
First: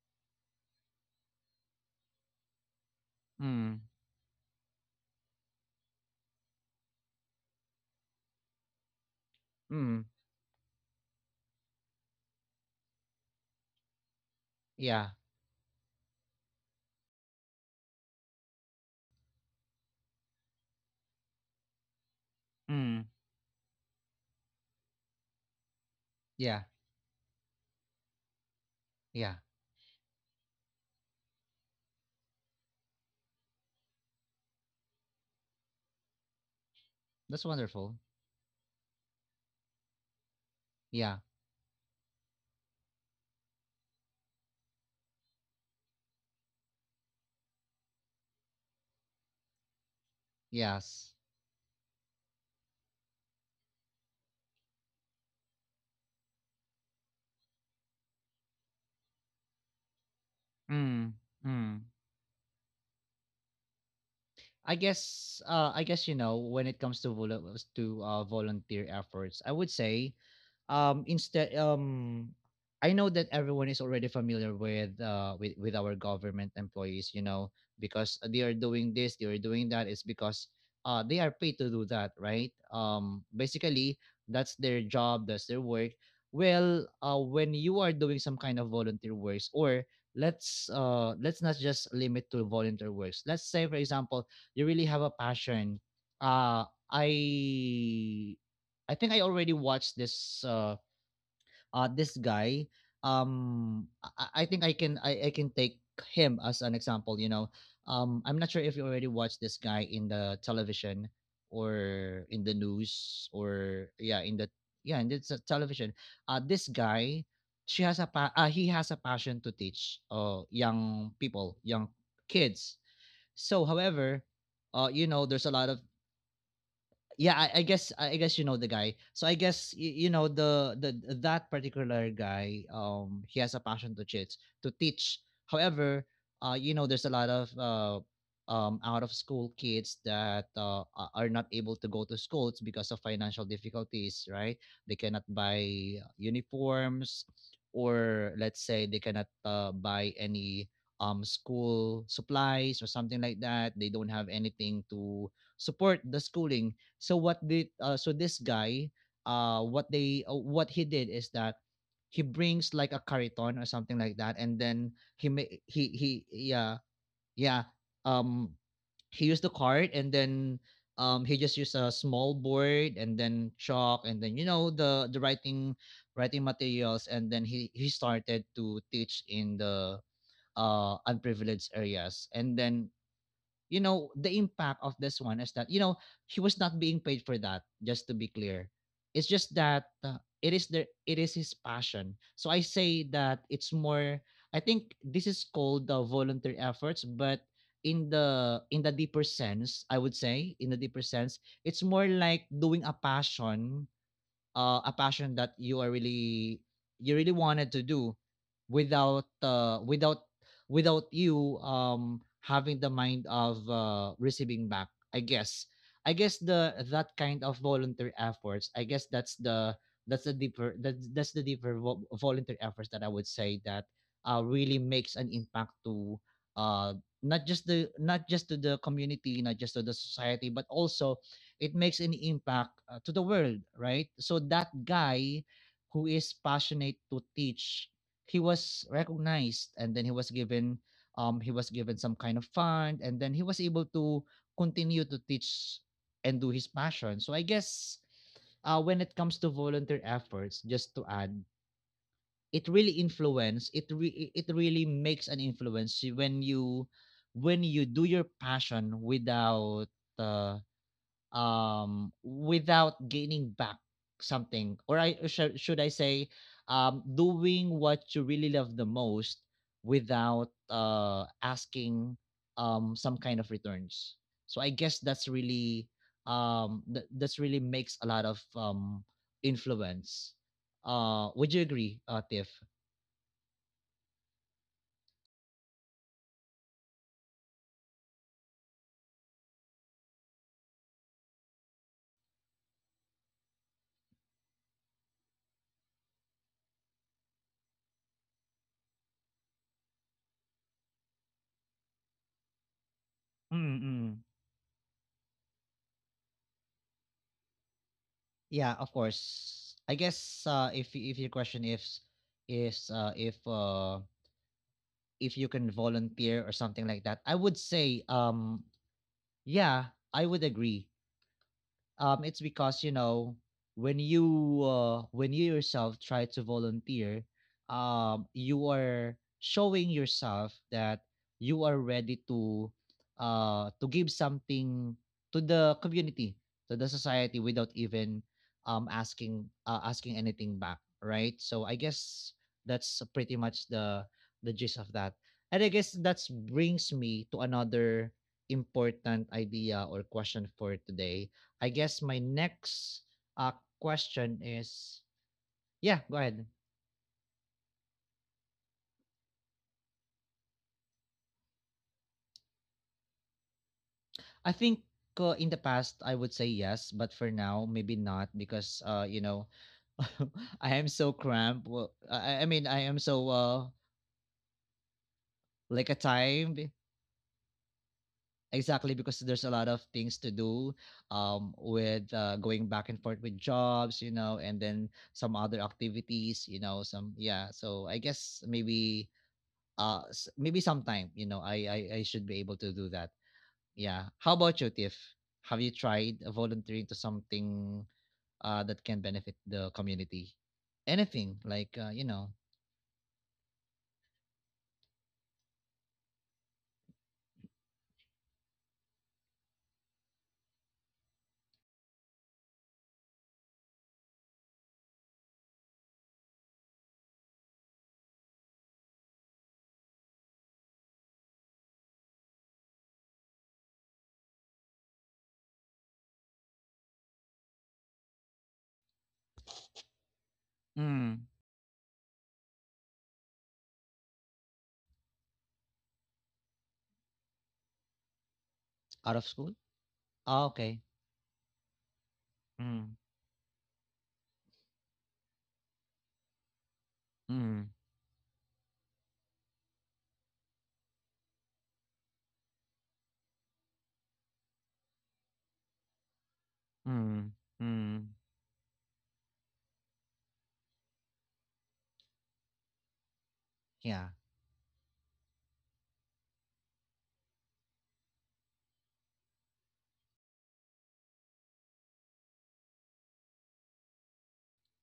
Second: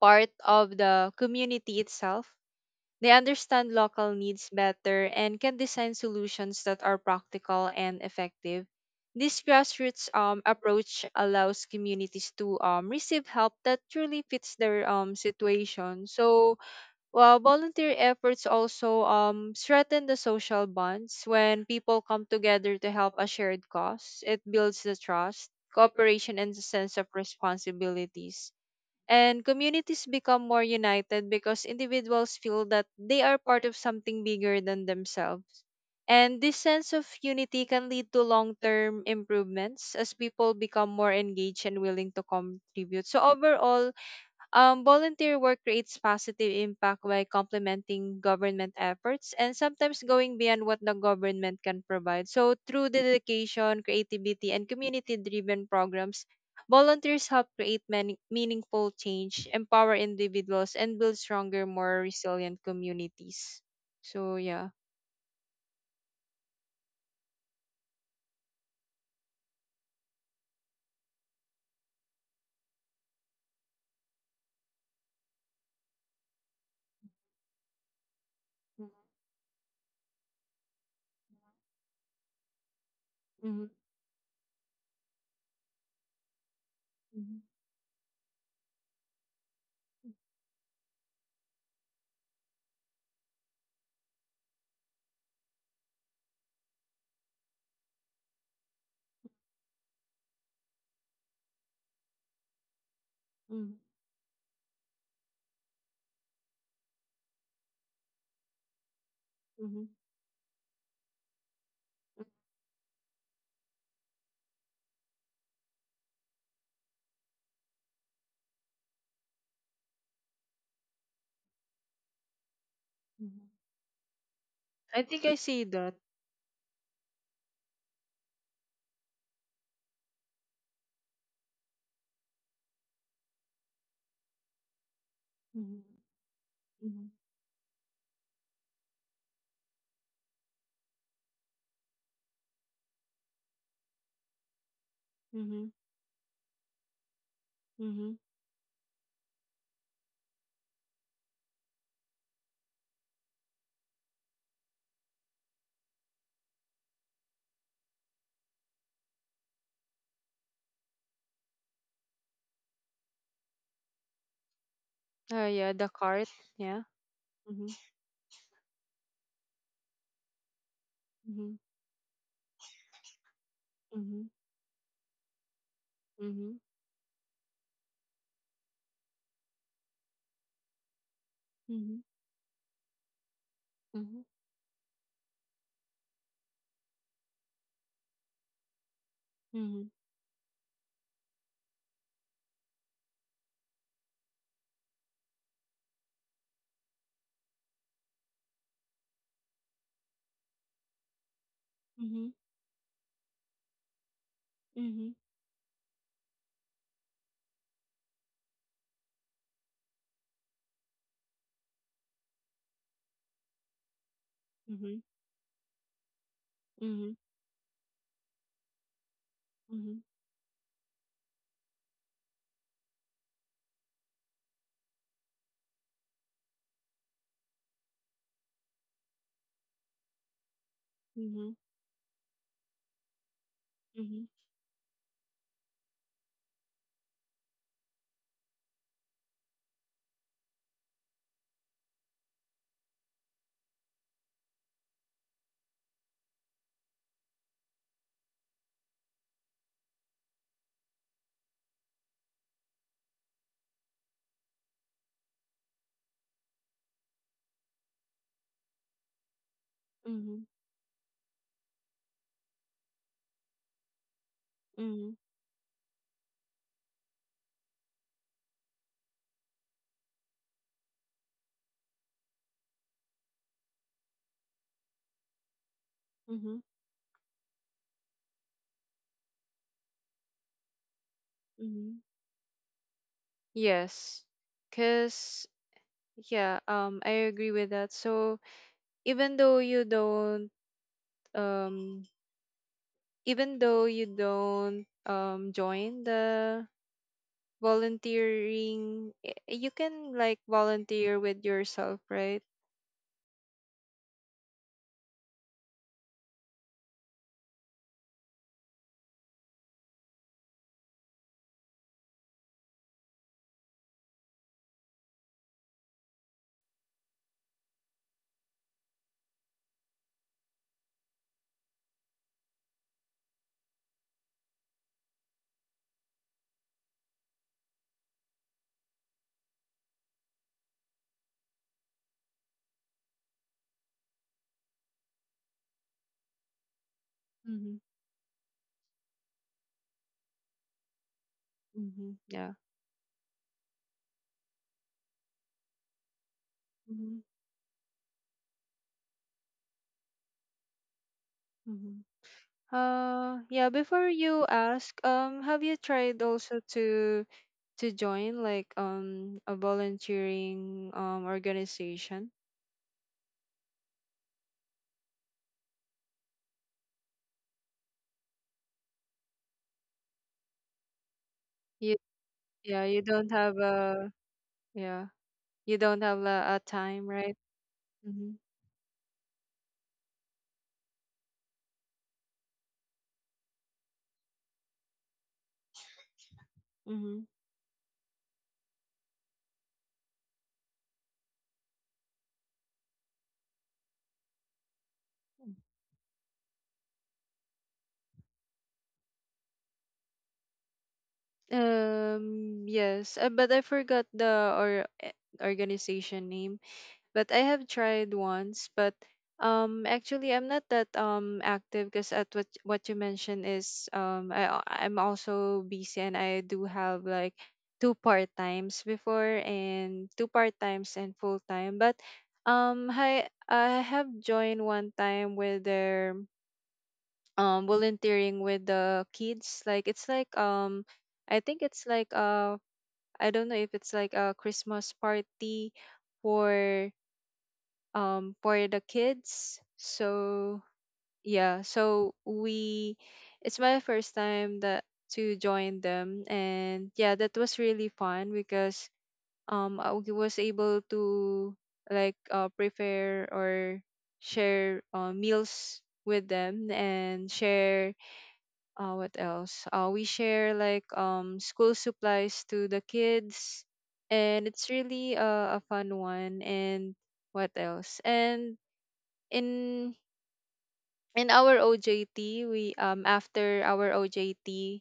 Speaker 2: part of the community itself, they understand
Speaker 1: Mm.
Speaker 2: local needs better and can design solutions that are practical and effective. This
Speaker 1: Mm.
Speaker 2: grassroots um, approach allows communities to um, receive help that truly fits their
Speaker 1: Yeah.
Speaker 2: um, situation. So, well, volunteer efforts also um, strengthen the social bonds. When people come together to
Speaker 1: Mm.
Speaker 2: help a shared cause, it builds the trust, cooperation, and the
Speaker 1: Yeah.
Speaker 2: sense of responsibilities.
Speaker 1: Yeah,
Speaker 2: And communities become more united because individuals feel that they are part of something bigger than themselves. And this sense of
Speaker 1: that's
Speaker 2: unity can
Speaker 1: wonderful.
Speaker 2: lead to long term improvements as people become more
Speaker 1: Yeah.
Speaker 2: engaged and willing to contribute. So, overall, um, volunteer work creates positive impact by complementing government efforts and sometimes going beyond what the
Speaker 1: Yes.
Speaker 2: government can provide. So, through dedication, creativity, and community driven programs, volunteers help create many meaningful change, empower individuals, and
Speaker 1: Mm.
Speaker 2: build stronger,
Speaker 1: Mm.
Speaker 2: more resilient communities. So, yeah.
Speaker 1: I guess uh I guess, you know when it comes to vol- to uh, volunteer efforts, I would say, um instead um I know that everyone is already familiar with uh with, with our government employees, you know, because they are doing this, they are doing that. It's because, uh they are paid to do that, right? um
Speaker 2: Mm-hmm.
Speaker 1: basically, that's their job, that's their work. Well, uh
Speaker 2: Mm-hmm.
Speaker 1: when you are doing some kind of volunteer works, or let's uh let's not just limit to volunteer works. Let's say, for example, you really have a passion. Uh i i think I already watched this uh uh, this guy.
Speaker 2: Mm-hmm.
Speaker 1: Um, I, I think I can I, I can take him as an example. You know, um, I'm not sure if you already watched this
Speaker 2: Mm-hmm.
Speaker 1: guy in the television or in the news or, yeah, in the— yeah, in the t- television. Uh, this guy, she has a pa- uh, he has a passion to teach uh young people, young kids. So,
Speaker 2: Mm-hmm.
Speaker 1: however, uh,
Speaker 2: I
Speaker 1: you know,
Speaker 2: think I
Speaker 1: there's a
Speaker 2: see
Speaker 1: lot of—
Speaker 2: that.
Speaker 1: yeah, I, I guess i guess, you know, the guy. So I guess you, you know the the that particular guy um he has a passion to teach, to teach
Speaker 2: Mm-hmm.
Speaker 1: however, uh you know there's a lot of uh um out of school kids that, uh, a- are not able to go to schools because of financial difficulties, right? They cannot
Speaker 2: Mm-hmm.
Speaker 1: buy uniforms,
Speaker 2: Mm-hmm.
Speaker 1: or let's say they cannot, uh, buy any um school supplies or something like that. They don't have anything to support the schooling. So what did uh, so this guy, uh what they uh, what he did is that he brings like a cariton or something like that, and then he
Speaker 2: Oh,
Speaker 1: ma-
Speaker 2: yeah, the
Speaker 1: he he
Speaker 2: cart.
Speaker 1: yeah.
Speaker 2: Yeah.
Speaker 1: Yeah,
Speaker 2: Mm-hmm.
Speaker 1: um he used the cart and then, um he just
Speaker 2: Mhm,
Speaker 1: used a small board and then chalk and
Speaker 2: mhm,
Speaker 1: then, you know, the the writing, writing
Speaker 2: mhm,
Speaker 1: materials, and then he he started to teach in the uh unprivileged
Speaker 2: mhm,
Speaker 1: areas, and then, you know
Speaker 2: mhm,
Speaker 1: the impact of this one is that, you know he was not being paid for that, just to be clear. It's just that,
Speaker 2: mhm,
Speaker 1: uh, it is the it is his passion. So I say that it's more— I think this is called the voluntary efforts, but in the in the deeper sense, I would say, in the deeper sense, it's more
Speaker 2: mhm,
Speaker 1: like doing a passion uh, a
Speaker 2: mhm,
Speaker 1: passion that you are really— you really wanted to do without uh, without without you um having the mind of, uh, receiving back.
Speaker 2: mhm,
Speaker 1: I guess i guess the that
Speaker 2: mhm,
Speaker 1: kind of voluntary efforts, I guess that's the—
Speaker 2: mhm,
Speaker 1: that's the deeper, that's, that's the deeper vo- voluntary efforts, that I would say that, uh, really makes an impact to, uh not just the— not just to the community, not just to the society, but also
Speaker 2: mhm, mhm,
Speaker 1: it makes an impact, uh, to the world, right? So that guy, who is passionate to teach, he was recognized and then he was given um he was given some kind of fund, and then he was able to continue to teach and do his passion. So I guess, uh, when it comes to volunteer efforts, just to add, it really influence— it re- it really makes an influence when you when you do your passion without, uh, um, without gaining back something.
Speaker 2: mhm,
Speaker 1: Or
Speaker 2: mhm,
Speaker 1: I, or should should I say, um, doing what you really love the most without, uh, asking, um, some kind of returns. So I guess that's really,
Speaker 2: mhm,
Speaker 1: um, th- that's really makes a lot of, um, influence. Uh, would you agree,
Speaker 2: mhm.
Speaker 1: uh, Tiff?
Speaker 2: Yes, because yeah, um, I agree with that. So even though you don't, um, even though you don't, um, join the volunteering, y- you can like volunteer with yourself, right?
Speaker 1: Mm-mm. Yeah, of course. I guess, uh, if if your question is, is uh, if uh, if you can volunteer or something like that, I would say, um yeah, I would agree. um, it's because, you know when you, uh, when you yourself try to volunteer, um, you are showing yourself that you are ready to, uh, to give something to the community, to the society, without
Speaker 2: Mm-hmm.
Speaker 1: even, um, asking uh, asking anything back, right? So I
Speaker 2: Mm-hmm.
Speaker 1: guess
Speaker 2: Yeah.
Speaker 1: that's pretty much the the gist of that. And I guess that brings
Speaker 2: Mm-hmm.
Speaker 1: me to another important idea or question for today. I guess my next,
Speaker 2: Uh,
Speaker 1: uh,
Speaker 2: yeah, before
Speaker 1: question
Speaker 2: you
Speaker 1: is—
Speaker 2: ask, um, have you
Speaker 1: yeah, go
Speaker 2: tried
Speaker 1: ahead.
Speaker 2: also to to join like um a volunteering um organization?
Speaker 1: I think, uh, in the past I would say yes, but for now maybe not because, uh you know I am so cramped. Well,
Speaker 2: You
Speaker 1: I, I mean I
Speaker 2: Yeah,
Speaker 1: am
Speaker 2: you
Speaker 1: so—
Speaker 2: don't have
Speaker 1: uh
Speaker 2: a yeah, you
Speaker 1: like a
Speaker 2: don't have a, a
Speaker 1: time.
Speaker 2: time, right? Mm-hmm.
Speaker 1: Exactly, because there's a lot of things to do, um with, uh, going back and forth with jobs, you know and then some other activities, you know some
Speaker 2: Mm-hmm.
Speaker 1: yeah, so I guess maybe, uh s- maybe sometime, you know I, I i should be able to do that. Yeah. How about you, Tiff? Have you tried volunteering to something, uh, that can benefit the community? Anything like, uh, you know,
Speaker 2: Um, yes, uh, but I forgot the or eh, organization name. But I have tried once, but um actually I'm not that um active because at what what you mentioned is um I al- I'm also busy and I do have like two part times before and two part times and full time. But um I I have joined one time where they're um volunteering with the kids. Like it's like um
Speaker 1: Mm,
Speaker 2: I think it's like uh I don't know if it's like a Christmas party for um for the
Speaker 1: out of school?
Speaker 2: kids.
Speaker 1: Ah,
Speaker 2: So
Speaker 1: okay.
Speaker 2: yeah, so
Speaker 1: Mm,
Speaker 2: we it's my first time that to join them, and yeah, that was
Speaker 1: mm,
Speaker 2: really fun because um I w- was able to like uh, prepare or share uh, meals with them
Speaker 1: mm,
Speaker 2: and share
Speaker 1: mm.
Speaker 2: uh, what else, uh, we share like um school supplies to the kids,
Speaker 1: Yeah.
Speaker 2: and it's really uh, a fun one. And what else? And in in our O J T, we um after our O J T,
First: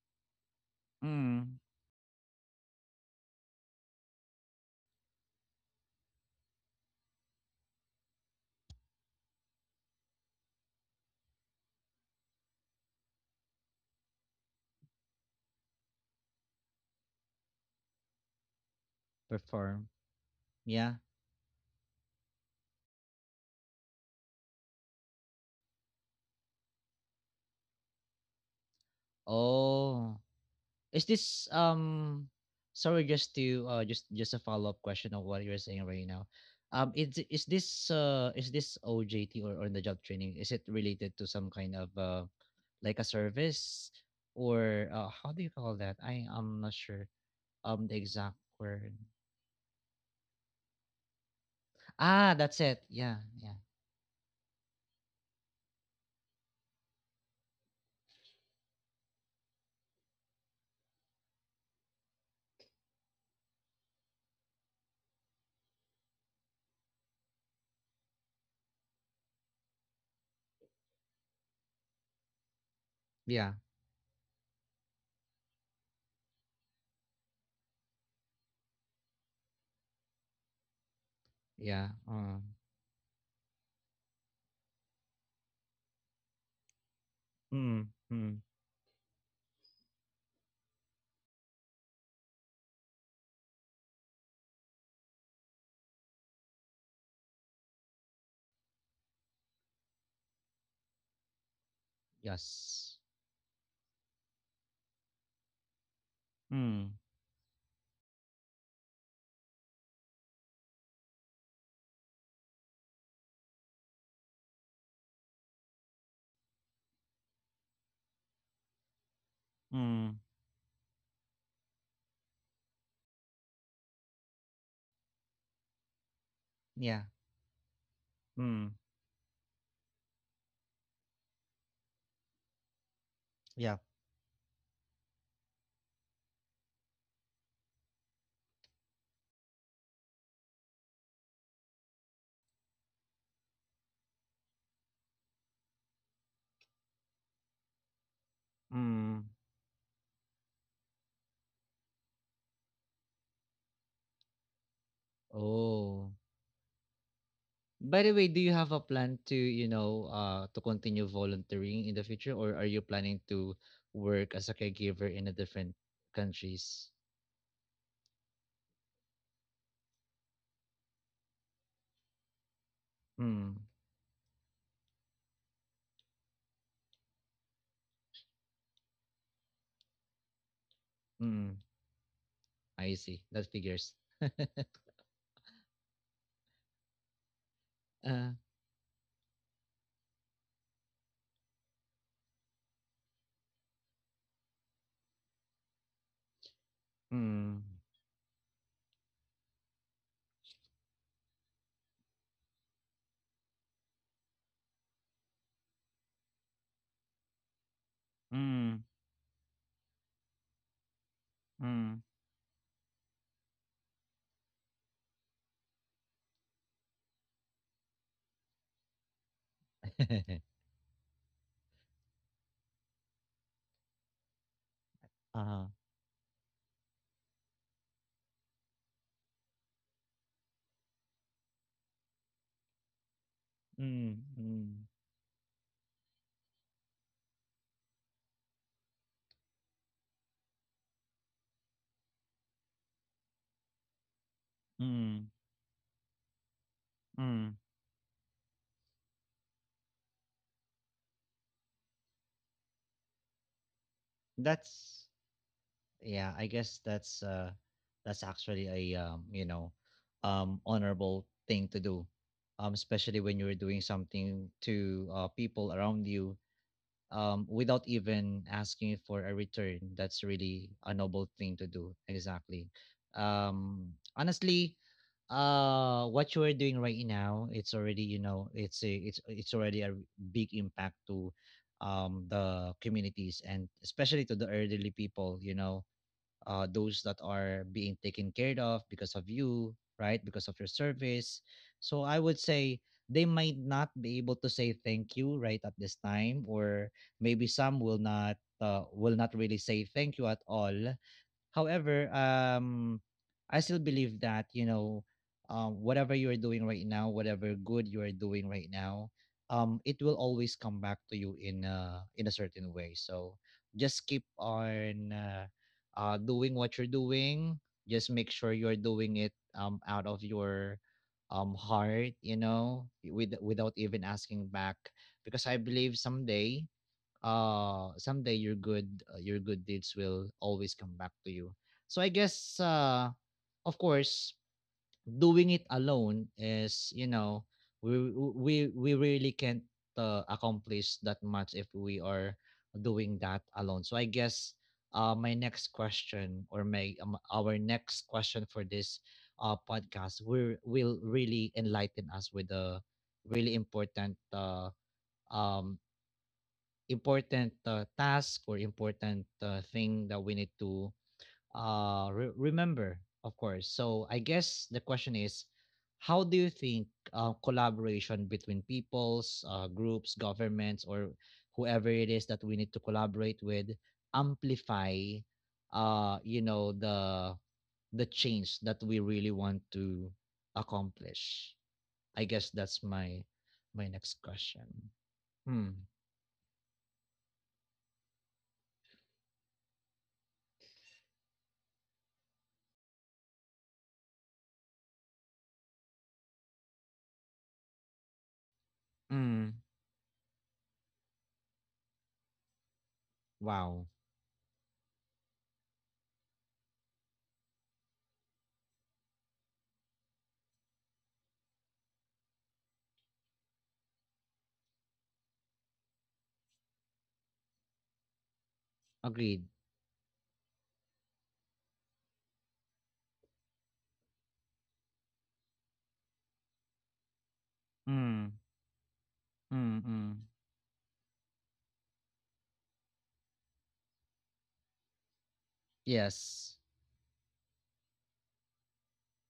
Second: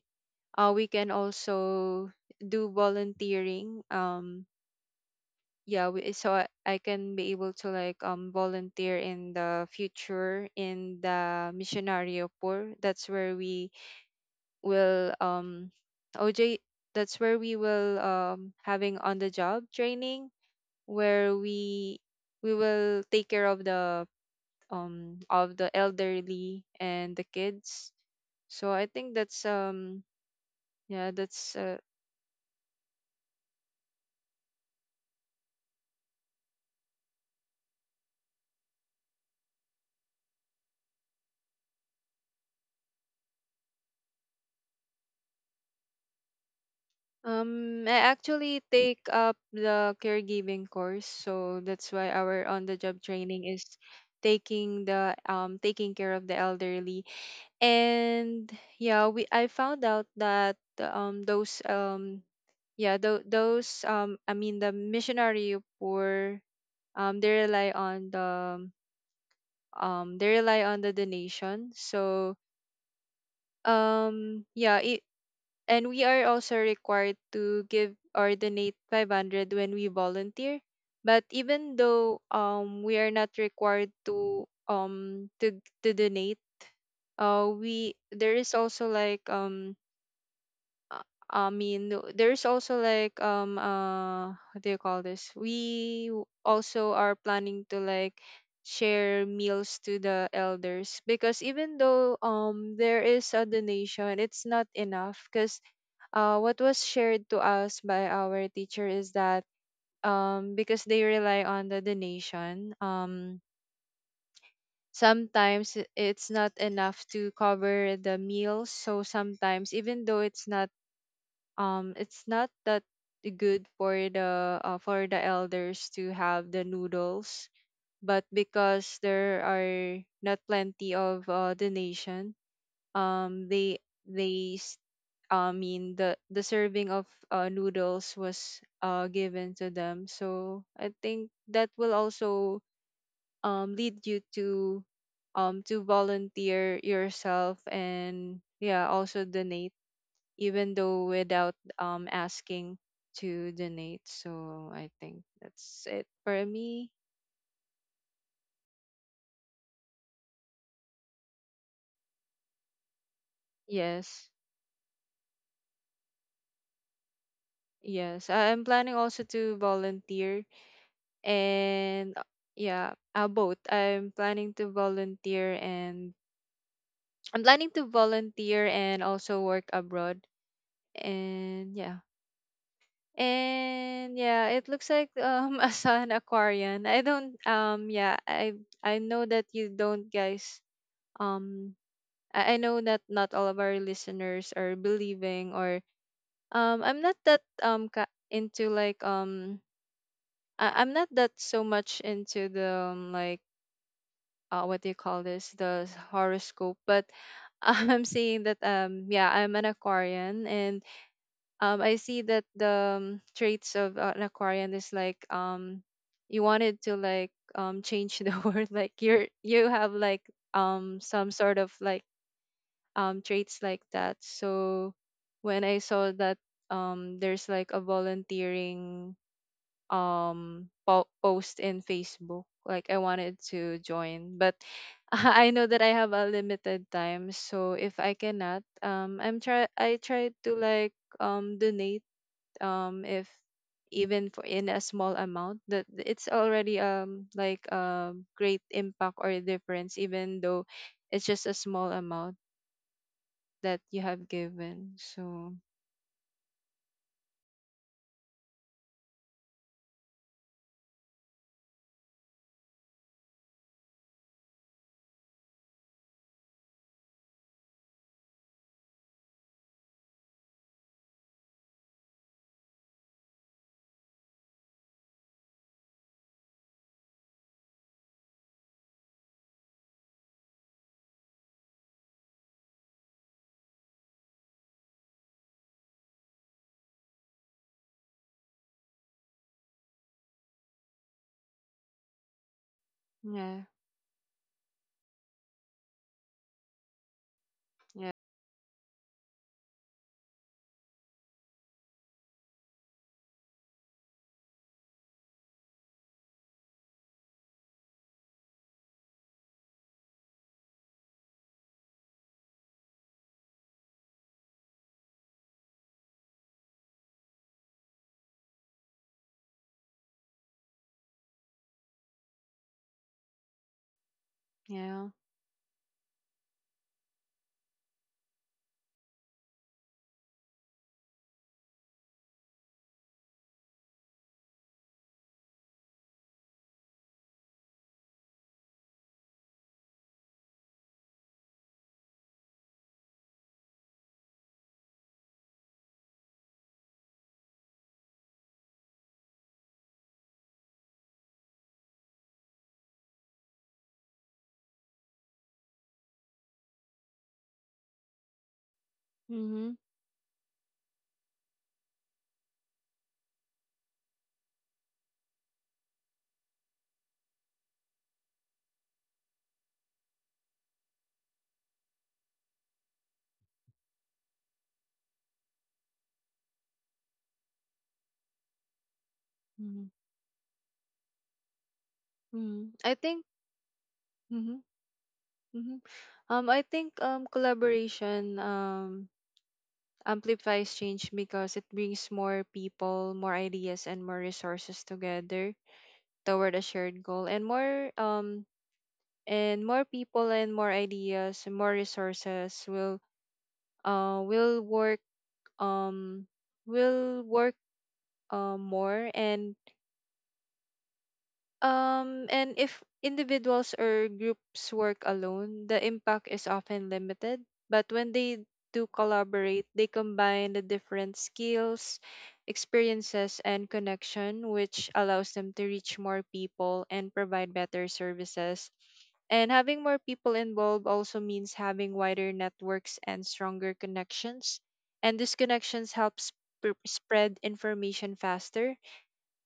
Speaker 2: uh we can
Speaker 1: Mm.
Speaker 2: also do volunteering. Um yeah, we, so I, I can be able to like um volunteer in the future in the Missionario Poor. That's where we will um O J that's where we will um having on the job
Speaker 1: Perform.
Speaker 2: training,
Speaker 1: Yeah.
Speaker 2: where we we will take care of the um of the elderly and the kids. So I think that's um
Speaker 1: Oh. Is
Speaker 2: yeah,
Speaker 1: this,
Speaker 2: that's uh,
Speaker 1: um sorry, just to, uh just just a follow-up question of what you're saying right now. Um is is this uh is this O J T, or on the job training, is it related to some kind of, uh like a service, or, uh, how do you call that? I I'm not sure,
Speaker 2: um
Speaker 1: um the
Speaker 2: I
Speaker 1: exact
Speaker 2: actually
Speaker 1: word.
Speaker 2: take up the caregiving course. So that's why
Speaker 1: Ah,
Speaker 2: our
Speaker 1: that's
Speaker 2: on the
Speaker 1: it.
Speaker 2: job
Speaker 1: Yeah,
Speaker 2: training
Speaker 1: yeah.
Speaker 2: is taking the um taking care of the elderly. And yeah, we, I found out that um those um yeah, tho- those um I mean the missionary poor, um they rely on the um they rely on the donation. So
Speaker 1: Yeah,
Speaker 2: um yeah, it and we are also required to give or donate five hundred when we volunteer, but even
Speaker 1: yeah.
Speaker 2: though
Speaker 1: Uh,
Speaker 2: um we are not required to um to to donate, uh
Speaker 1: mm,
Speaker 2: we there
Speaker 1: mm,
Speaker 2: is also like um uh, I mean, no- there's also like um uh what do you call this? We w- also are planning to like share meals to the elders, because even though um there
Speaker 1: yes.
Speaker 2: is a donation, it's not enough. Because uh what was
Speaker 1: Mm,
Speaker 2: shared to us by our teacher is that um because they rely on the donation, um sometimes i- it's not enough to cover the meals. So sometimes even
Speaker 1: mm,
Speaker 2: though it's not um it's not that good for the uh, for the elders to have the
Speaker 1: yeah.
Speaker 2: noodles, but
Speaker 1: Mm,
Speaker 2: because there are not plenty of uh, donation, um
Speaker 1: yeah.
Speaker 2: they they s- I mean the the serving of uh, noodles was uh, given to them. So I think that will also um lead you to um to volunteer yourself, and yeah, also
Speaker 1: Mm.
Speaker 2: donate even though without um asking to donate. So I think that's it
Speaker 1: Oh.
Speaker 2: for me.
Speaker 1: By the way, do you have a plan to, you know, uh, to continue volunteering in the future, or are you planning to
Speaker 2: Yes.
Speaker 1: work as a caregiver in a different countries?
Speaker 2: Yes. I- I'm planning also to volunteer and uh, yeah, uh, both.
Speaker 1: Mm,
Speaker 2: I'm planning to volunteer and I'm planning to volunteer and also work abroad.
Speaker 1: mm,
Speaker 2: And yeah.
Speaker 1: I see. That figures.
Speaker 2: And
Speaker 1: uh,
Speaker 2: yeah, it looks like um a sun aquarian. I don't um yeah, I I know that you don't guys um I, I know that not all of our listeners are believing or um I'm not that
Speaker 1: mm,
Speaker 2: um ka- into like um I, I'm not that so much into the um, like uh, what do you call this, the horoscope? But I'm seeing that
Speaker 1: mm,
Speaker 2: um yeah, I'm an Aquarian, and um I
Speaker 1: mm.
Speaker 2: see that the um, traits of uh, an Aquarian is like um you wanted to like um change the world, like you're you have like um some sort of like um traits like that. So when
Speaker 1: uh,
Speaker 2: I saw that um there's like a volunteering um po- post in Facebook, like I wanted to
Speaker 1: mm,
Speaker 2: join, but
Speaker 1: mm,
Speaker 2: I know that I have a limited time, so if I cannot, um I'm try I try to like um donate um if even for in a small
Speaker 1: mm,
Speaker 2: amount, that it's already um like
Speaker 1: mm.
Speaker 2: a great impact or difference, even though it's just a small amount that you have given.
Speaker 1: That's
Speaker 2: So
Speaker 1: yeah, I guess that's uh that's actually a, um you know um honorable thing to do, um especially when you're doing something to, uh people around you, um without even asking for a return. That's really a noble thing to do, exactly. um honestly, uh what you are doing right now, it's already, you know it's a it's it's already a big impact to, um the communities, and especially to the elderly people you know uh, those that are being taken care of because of you, right? Because of your service. So I would say they might
Speaker 2: yeah,
Speaker 1: not be able to say thank you right at this time, or maybe some will
Speaker 2: yeah,
Speaker 1: not uh, will not really say thank you at all. However, um, I still believe that you know, um, whatever you are doing right now, whatever good you are doing right now, um, it will always come back to you in a in a certain way. So just keep on uh, uh, doing what you're doing. Just make sure you're doing it um, out of your um, heart, you know, with, without even asking back.
Speaker 2: yeah.
Speaker 1: Because I believe someday uh someday your good uh, your good deeds will always come back to you. So i guess, uh of course, doing it alone is, you know we we we really can't uh, accomplish that much if we are doing that alone. So i guess, uh my next question, or my um, our next question for this uh podcast, will will really enlighten us with a really important uh um important uh, task, or important
Speaker 2: Mhm,
Speaker 1: uh, thing that we need to uh, re- remember, of course. So I guess the question is, how do you think uh, collaboration between peoples, uh, groups, governments, or whoever it is that we need to collaborate with amplify, uh, you know, the the change that we really want
Speaker 2: mhm,
Speaker 1: to accomplish? I guess
Speaker 2: mhm.
Speaker 1: that's
Speaker 2: I think.
Speaker 1: my my next
Speaker 2: Mhm,
Speaker 1: question.
Speaker 2: mhm.
Speaker 1: Hmm.
Speaker 2: Um, I think um collaboration um amplifies change because it brings more people, more ideas, and more resources together toward a shared goal, and more um and
Speaker 1: Mm.
Speaker 2: more people and more ideas and more resources will
Speaker 1: Wow.
Speaker 2: uh will work um will work uh, more and Um, and if individuals or groups work alone, the impact is often limited. But when they do
Speaker 1: Agreed.
Speaker 2: collaborate, they combine the different skills, experiences, and connection, which allows them to reach more people and provide better
Speaker 1: Mm,
Speaker 2: services. And having more
Speaker 1: mm.
Speaker 2: people involved also means having wider networks and stronger connections. And these connections helps
Speaker 1: Yes,
Speaker 2: sp- spread information faster,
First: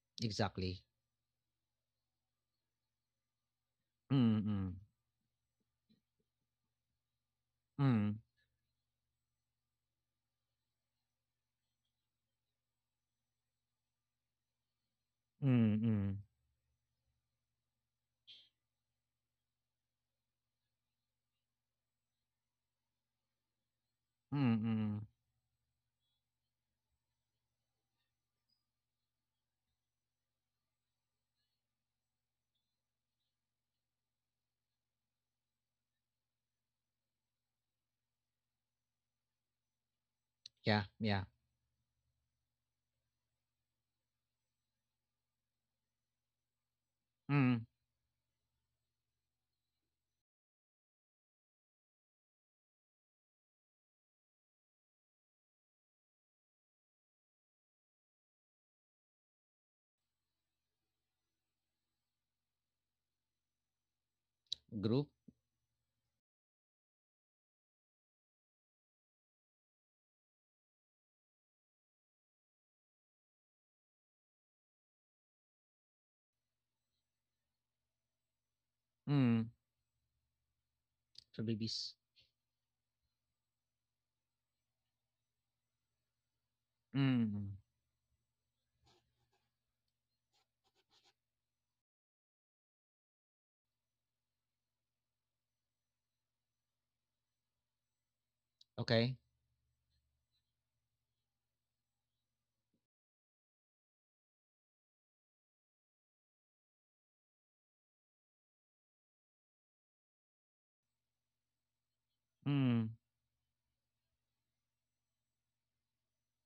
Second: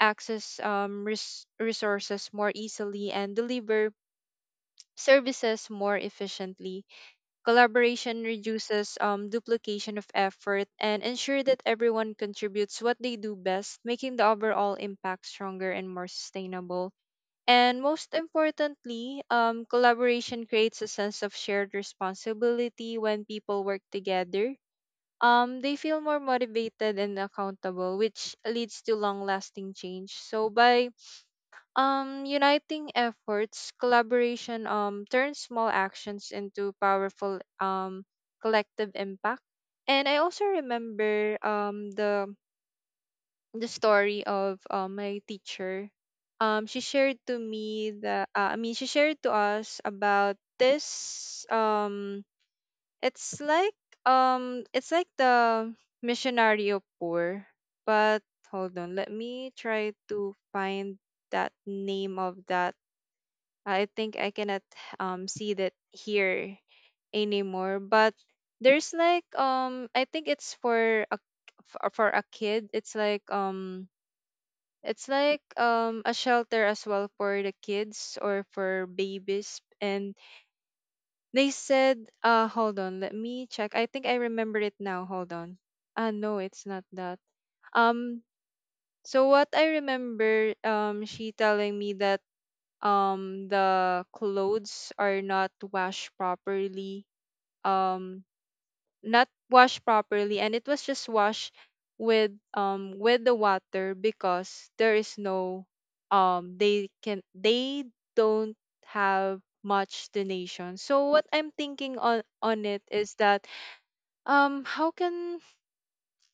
Speaker 2: access
Speaker 1: exactly.
Speaker 2: um, res- resources more easily, and deliver
Speaker 1: Mm,
Speaker 2: services more efficiently.
Speaker 1: mm.
Speaker 2: Collaboration reduces um, duplication of effort and ensure that everyone contributes what they do best, making the overall impact stronger and more
Speaker 1: Mm,
Speaker 2: sustainable. And most importantly, um, collaboration creates a sense of shared responsibility when people work together.
Speaker 1: mm.
Speaker 2: Um, they feel more motivated and accountable, which leads to long lasting change. So, by um, uniting efforts, collaboration um turns small actions into powerful um collective impact. And I also
Speaker 1: Yeah, yeah.
Speaker 2: remember um the the story of uh, my teacher. Um, she shared to
Speaker 1: Mm.
Speaker 2: me the uh, I mean she shared to us about this um it's like um it's like the missionario poor, but hold on, let me try to find that name of that. I think I cannot
Speaker 1: Group.
Speaker 2: um see that here anymore. But there's like um I think it's for a for for a kid. It's like um it's like um a shelter as well for the kids or for
Speaker 1: Mm.
Speaker 2: babies. And
Speaker 1: For
Speaker 2: they
Speaker 1: babies.
Speaker 2: said uh hold on, let me check. I think I remember it now. Hold on. Ah no, it's not that.
Speaker 1: Mm.
Speaker 2: Um so what I remember um she telling me that um the clothes are not washed properly, um
Speaker 1: Okay.
Speaker 2: not washed properly, and it was just washed with um with the water because there is no um they can they don't have much donation. So what I'm thinking on on
Speaker 1: Mm.
Speaker 2: it is that um how can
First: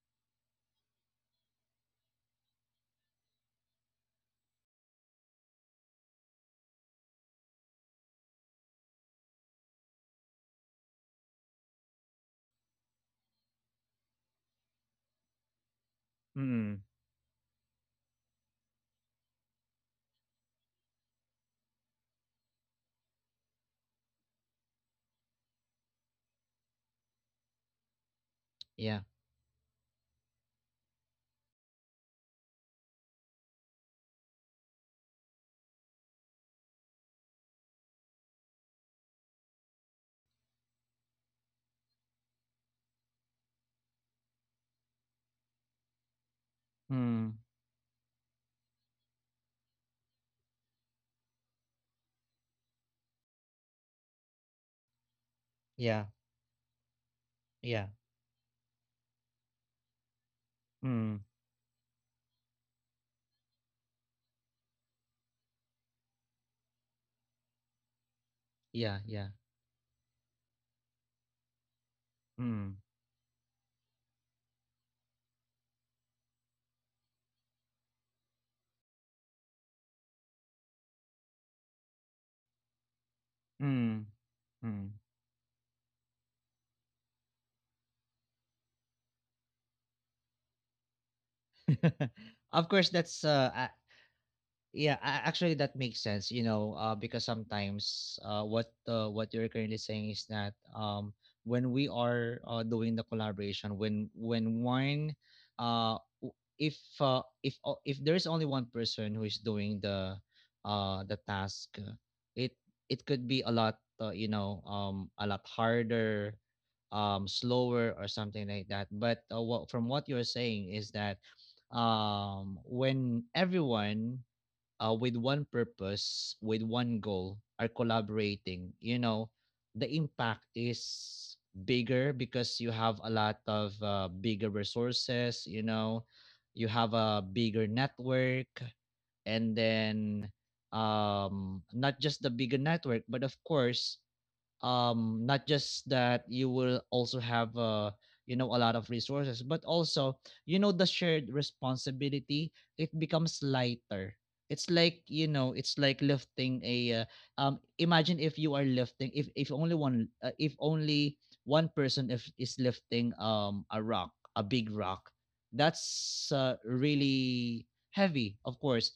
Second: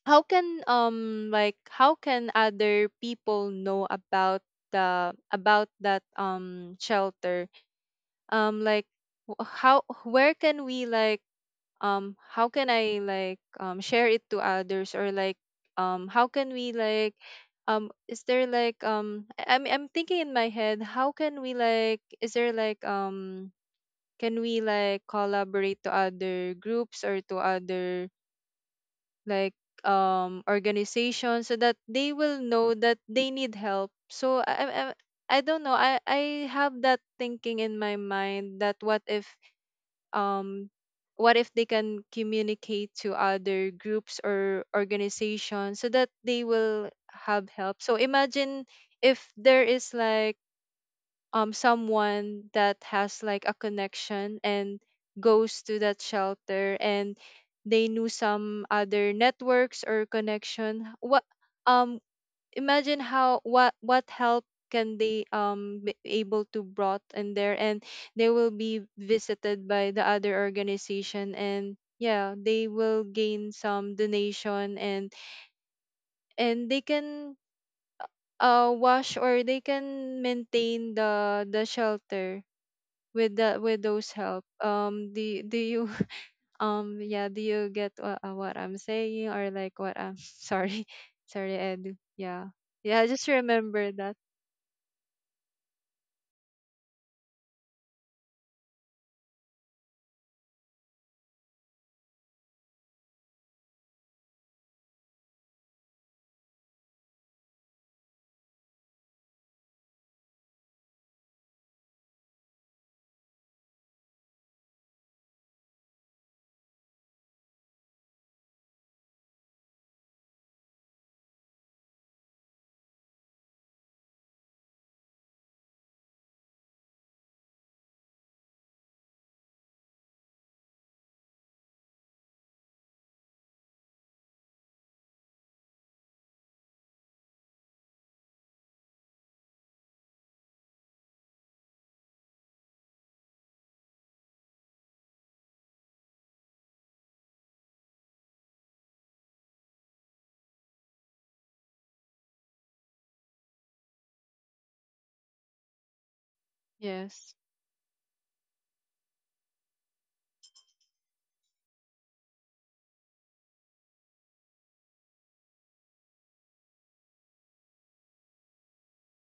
Speaker 2: how can um like how can other people know about the about that um shelter, um like wh- how where can we like um how can I like um share it to others, or like um how can we
Speaker 1: Mm.
Speaker 2: like um is there like um I- i'm i'm thinking in my head, how can we like is there like um can we like collaborate to other groups or to other
Speaker 1: Yeah.
Speaker 2: like um organizations so that they will know that they need help. So i i, I I don't know, I I have that thinking in my mind that what if um what if they can communicate to other groups or organizations so that they will
Speaker 1: Mm.
Speaker 2: have help. So imagine if there is like um someone that has like a connection and goes to
Speaker 1: Yeah.
Speaker 2: that shelter, and
Speaker 1: Yeah.
Speaker 2: they knew some other networks or connection.
Speaker 1: Mm.
Speaker 2: What um imagine how what what help can they um be able to brought in there, and they will be
Speaker 1: Yeah. Yeah.
Speaker 2: visited by the other organization, and yeah, they
Speaker 1: Mm.
Speaker 2: will gain some donation, and and they can uh wash, or they can maintain the the shelter with the with
Speaker 1: Mm.
Speaker 2: those help.
Speaker 1: Mm.
Speaker 2: um do do you um yeah, do you get what, uh, what I'm saying, or like what I'm sorry, sorry, Edu. Yeah,
Speaker 1: Of course,
Speaker 2: yeah, I
Speaker 1: that's
Speaker 2: just
Speaker 1: uh, a-
Speaker 2: remember that.
Speaker 1: Yeah, a- actually that makes sense, you know, uh, because sometimes uh, what uh, what you're currently saying is that um, when we are uh, doing the collaboration, when when one— uh, w- if uh, if— o- if there is only one person who is doing the uh, the task, uh, it it could be a lot, uh, you know um, a lot harder, um, slower or something like that. But uh, what, from what you're saying is that um, when everyone uh, with one purpose, with one goal, are collaborating, you know, the impact is bigger because you have a lot of uh, bigger resources, you know, you have a bigger network, and then, um, not just the bigger network, but of course, um not just that, you will also have uh you know a lot of resources, but also, you know the shared responsibility, it becomes lighter. It's like, you know it's like lifting a— uh,
Speaker 2: Yes.
Speaker 1: um imagine if you are lifting, if if only one— uh, if only one person if is lifting um a rock, a big rock, that's uh, really heavy. Of course,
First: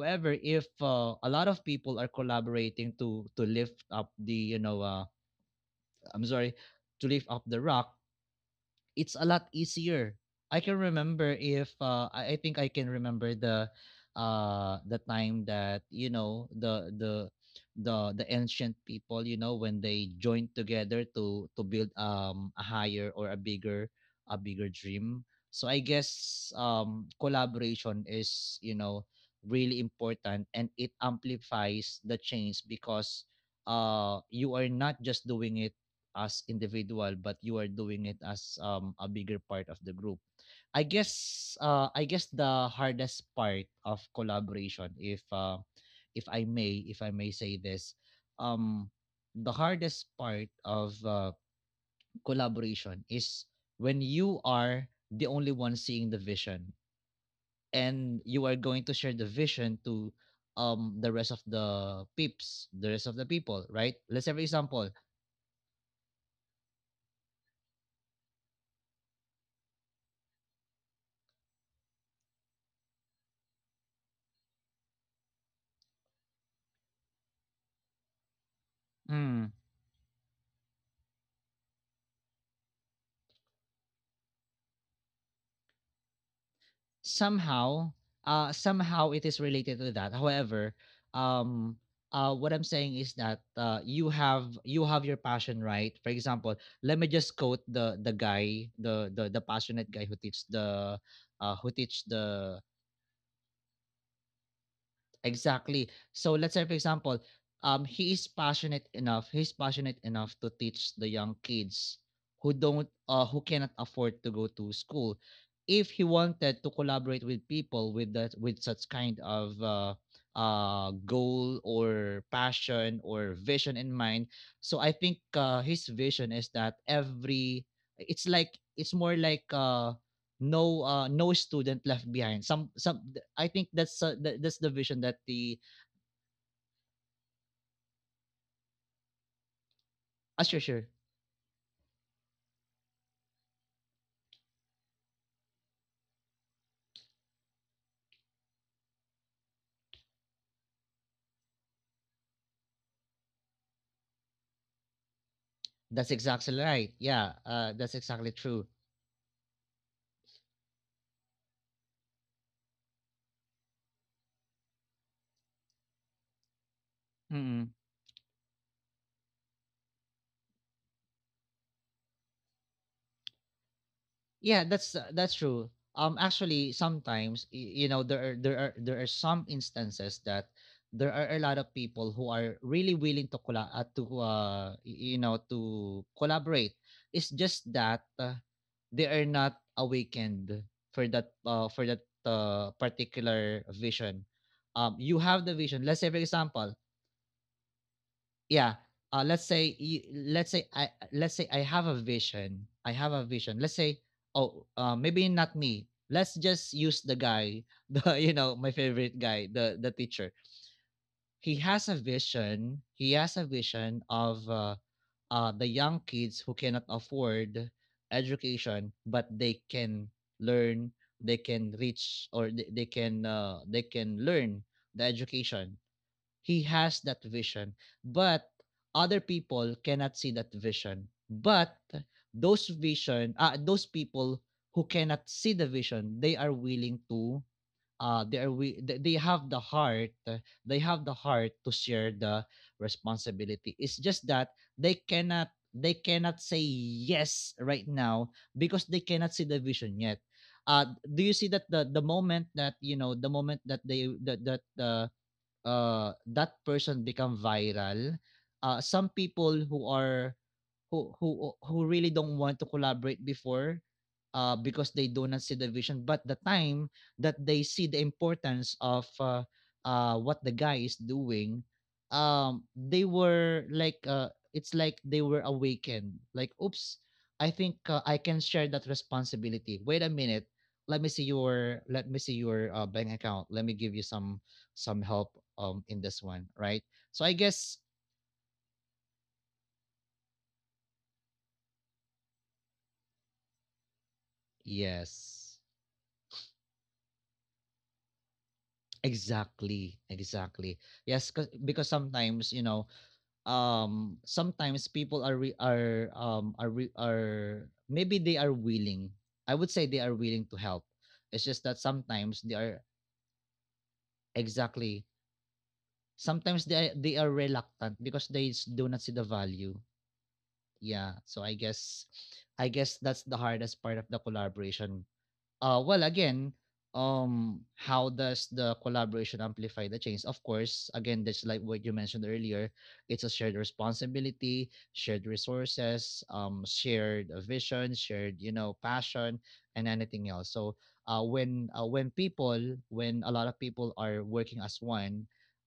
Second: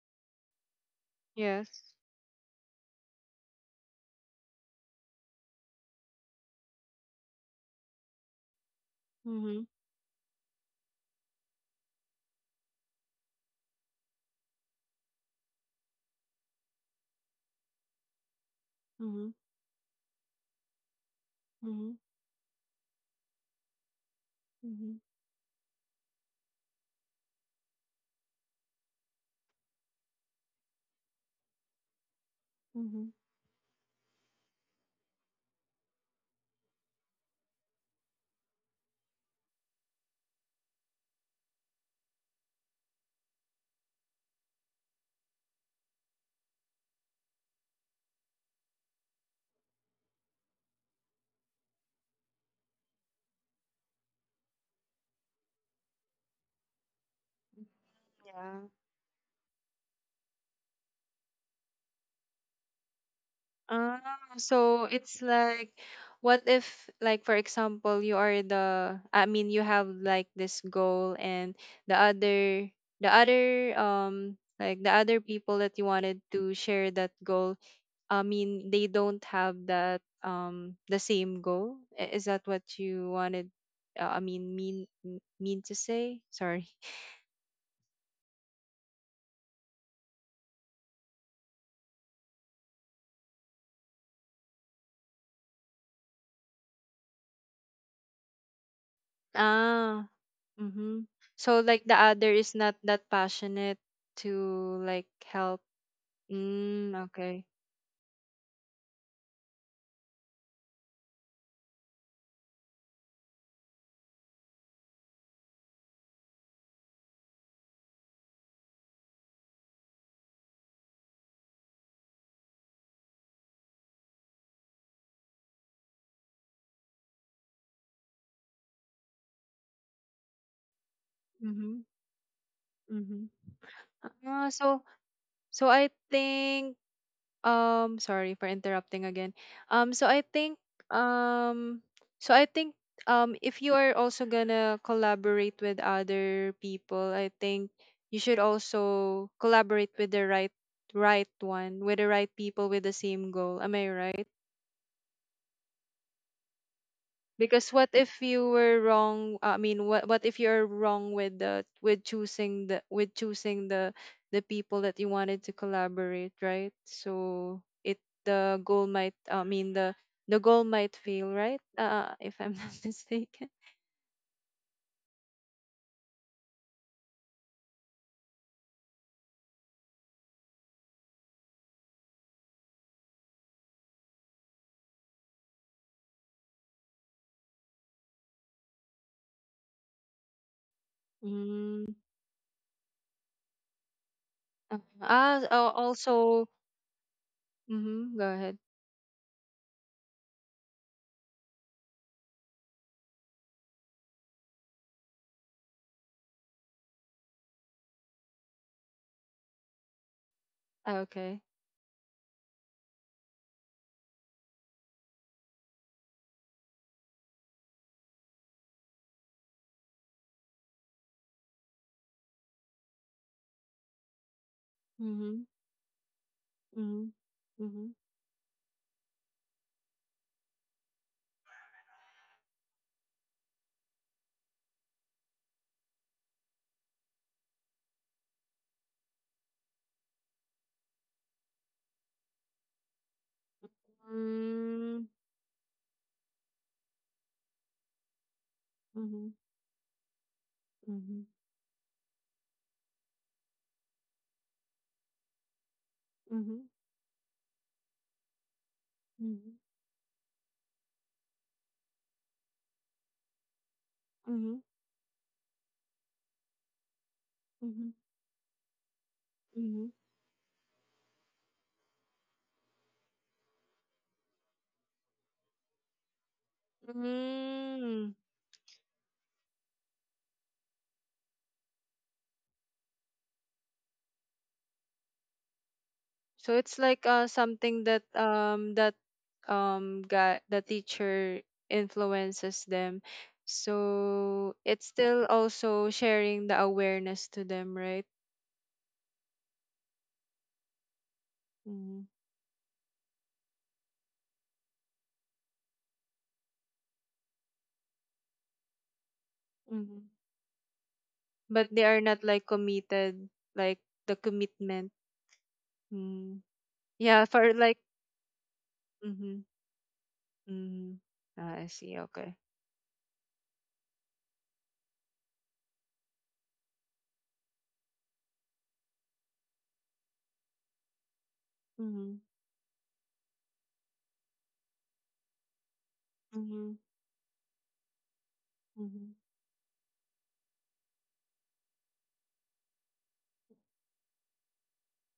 Speaker 1: however, if uh, a lot of
Speaker 2: Yes.
Speaker 1: people are collaborating to to lift up the, you know, uh, I'm sorry, to lift up the rock, it's a lot
Speaker 2: Mhm.
Speaker 1: easier. I can remember, if uh, I, I think I can remember the uh the time that, you know, the the the the ancient people, you know,
Speaker 2: Mhm.
Speaker 1: when they joined together to to build
Speaker 2: Mhm.
Speaker 1: um a higher or a bigger, a bigger dream.
Speaker 2: Mhm.
Speaker 1: So i guess, um collaboration is, you know, really important, and it amplifies the change because
Speaker 2: Mhm.
Speaker 1: uh you are not just doing it as individual, but you are doing it as um a bigger part of the group. I guess uh i guess the hardest part of collaboration, if uh if i may if i may say this, um the hardest part of uh, collaboration is when you are the only one seeing the vision, and you are going to
Speaker 2: Yeah.
Speaker 1: share the vision to um the rest of the peeps the rest of the people, right? Let's
Speaker 2: Ah,
Speaker 1: say for example.
Speaker 2: so it's like, what if, like, for example, you are the, I mean, you have like this goal, and the other, the other, um, like the other people that you wanted to share that goal, I mean, they
Speaker 1: Mm.
Speaker 2: don't have that, um, the same goal. I- Is that what you wanted, uh, I mean, mean, mean to say? Sorry.
Speaker 1: Somehow, uh somehow it is related to that. However, um uh what i'm saying is that uh you have you have your passion, right? For example, let me just quote the the guy, the the, the passionate guy who
Speaker 2: Ah,
Speaker 1: teach the,
Speaker 2: mm-hmm.
Speaker 1: uh who
Speaker 2: So
Speaker 1: teach
Speaker 2: like the
Speaker 1: the—
Speaker 2: other is not that passionate to like
Speaker 1: Exactly.
Speaker 2: help.
Speaker 1: So let's say for example,
Speaker 2: Mm, okay.
Speaker 1: um he is passionate enough, he's passionate enough to teach the young kids who don't uh who cannot afford to go to school. If he wanted to collaborate with people with that with such kind of uh uh goal or passion or vision in mind, so I think, uh his vision is that every— it's like it's more like, uh no uh no student left
Speaker 2: Mm-hmm.
Speaker 1: behind, some some th- i
Speaker 2: Mm-hmm.
Speaker 1: think that's, uh, th- that's the
Speaker 2: Ah.
Speaker 1: vision
Speaker 2: So
Speaker 1: that the—
Speaker 2: so I think um sorry for interrupting again. Um so
Speaker 1: uh,
Speaker 2: I
Speaker 1: Sure, sure.
Speaker 2: think um so I think um if you are also gonna collaborate with other people, I think you should also collaborate with the right right one, with the right people with the same goal. Am I right?
Speaker 1: That's exactly right, yeah. Uh that's
Speaker 2: Because what
Speaker 1: exactly
Speaker 2: if
Speaker 1: true.
Speaker 2: you were wrong? I mean, what what if you're wrong with the with choosing the with choosing the the people that you wanted to collaborate, right?
Speaker 1: Mm-mm.
Speaker 2: So it the goal might, I mean the the goal might fail, right? Uh, if I'm not mistaken.
Speaker 1: Yeah, that's uh, that's true. Um actually, sometimes, y- you know, there are there are there are some instances that there are a lot of people who are really willing to colla- uh, to uh, y- you know, to collaborate. It's just that uh, they are not awakened for that uh, for that
Speaker 2: Mm.
Speaker 1: uh, particular vision. Um
Speaker 2: uh,
Speaker 1: you have the
Speaker 2: Ah,
Speaker 1: vision, let's
Speaker 2: al-
Speaker 1: say for example.
Speaker 2: also. Mm-hmm, go
Speaker 1: Yeah,
Speaker 2: ahead.
Speaker 1: uh, let's say you, let's say i let's say i have a vision. I have a vision let's say, oh, uh, maybe not me, let's just use the guy the, you know, my favorite guy, the the teacher.
Speaker 2: Ah,
Speaker 1: He
Speaker 2: okay.
Speaker 1: has a vision he has a vision of, uh, uh, the young kids who cannot afford education, but they can learn, they can reach, or they, they can uh, they can learn the education.
Speaker 2: Mm-hmm.
Speaker 1: He has that vision.
Speaker 2: Mm-hmm.
Speaker 1: But other people cannot see that vision. But those vision uh, those people who cannot see the vision, they are willing to— uh they are we they they have the heart uh, they have the heart to share the responsibility. It's just that they
Speaker 2: Mm-hmm.
Speaker 1: cannot they cannot say yes right now, because they cannot see the
Speaker 2: Mm-hmm.
Speaker 1: vision yet. uh do you see
Speaker 2: Mm-hmm.
Speaker 1: that the the moment that, you know, the moment that they that that uh, uh that
Speaker 2: Mm-hmm.
Speaker 1: person become viral, uh some people who
Speaker 2: Mm-hmm.
Speaker 1: are, who who who really don't want to collaborate before, uh, because
Speaker 2: Mm-hmm.
Speaker 1: they do not see the vision, but the time that they see the importance of, uh, uh,
Speaker 2: Mm-hmm.
Speaker 1: what the guy is doing, um, they were like, uh, it's like they were awakened, like, oops, i think uh, i can
Speaker 2: Mm.
Speaker 1: share that responsibility. Wait a minute, let me see your let me see your uh, bank account. Let me give you some some help um in this one, right?
Speaker 2: So it's
Speaker 1: So i
Speaker 2: like uh
Speaker 1: guess—
Speaker 2: something that um that um got the teacher influences them. So it's
Speaker 1: yes.
Speaker 2: still also sharing the awareness to them, right?
Speaker 1: Exactly, exactly. Yes, 'cause- because
Speaker 2: Mm.
Speaker 1: sometimes, you know, um, sometimes people are— re- are um are re- are maybe they are willing. I would say they are willing
Speaker 2: Mm.
Speaker 1: to help. It's just that
Speaker 2: But they
Speaker 1: sometimes
Speaker 2: are
Speaker 1: they
Speaker 2: not
Speaker 1: are—
Speaker 2: like committed, like the
Speaker 1: exactly.
Speaker 2: commitment.
Speaker 1: Sometimes
Speaker 2: Mm.
Speaker 1: they they are
Speaker 2: Yeah, for
Speaker 1: reluctant
Speaker 2: like
Speaker 1: because they s- do not see the value.
Speaker 2: mm-hmm.
Speaker 1: Yeah.
Speaker 2: Mm-hmm.
Speaker 1: So I
Speaker 2: Ah,
Speaker 1: guess,
Speaker 2: I see.
Speaker 1: I
Speaker 2: Okay.
Speaker 1: guess that's the hardest part of the collaboration. Uh, well, again, um, how does the collaboration amplify the change? Of course, again, that's like what you mentioned
Speaker 2: Mm-hmm.
Speaker 1: earlier. It's a shared responsibility, shared resources, um,
Speaker 2: Mm-hmm.
Speaker 1: shared uh, vision, shared you know passion,
Speaker 2: Mm-hmm.
Speaker 1: and anything else. So, uh, when uh, when people— when a lot of people are working as one,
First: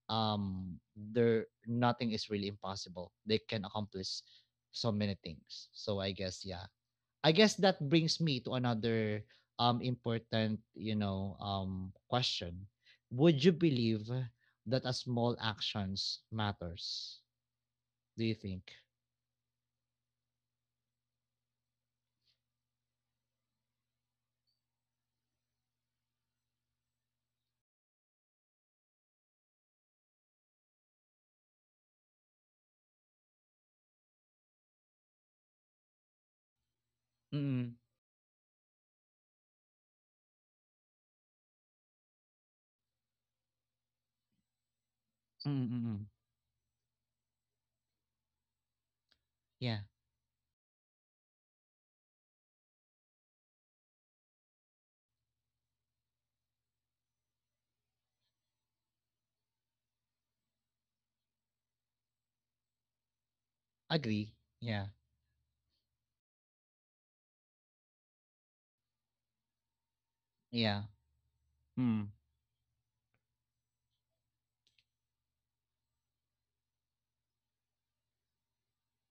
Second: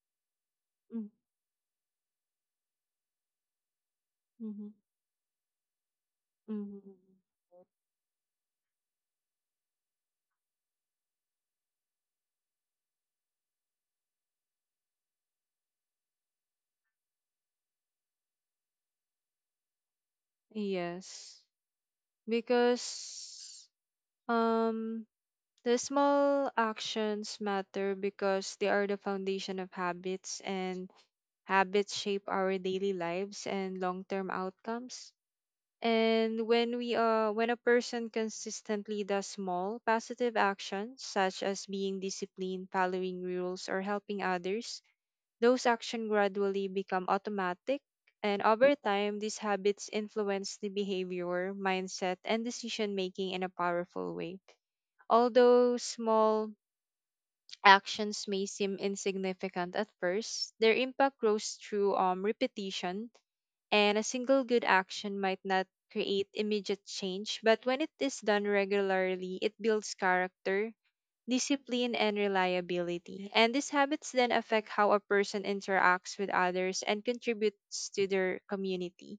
Speaker 1: um,
Speaker 2: Mm-hmm.
Speaker 1: there, nothing is really impossible. They can accomplish
Speaker 2: Mm-hmm.
Speaker 1: so many things. So I guess, yeah,
Speaker 2: Mm-hmm.
Speaker 1: I guess that brings me to another um important, you know, um question. Would you believe that a small actions matters? Do you think?
Speaker 2: Yes, because Um, the small actions matter because they are the foundation of habits, and habits shape our daily lives and long-term outcomes. And when we uh when a
Speaker 1: Mm.
Speaker 2: person consistently does small positive actions such as being disciplined, following rules, or helping others,
Speaker 1: Mm.
Speaker 2: those actions
Speaker 1: Mm.
Speaker 2: gradually become automatic. And over time, these
Speaker 1: Yeah.
Speaker 2: habits influence the behavior, mindset, and decision making in a powerful way. Although small actions may seem insignificant at first, their impact grows through um, repetition, and a
Speaker 1: Agree.
Speaker 2: single good
Speaker 1: Yeah.
Speaker 2: action might not create immediate change, but when it is done regularly, it builds character,
Speaker 1: Yeah.
Speaker 2: discipline,
Speaker 1: Mm.
Speaker 2: and reliability. And these habits then affect how a person interacts with others and contributes to their community.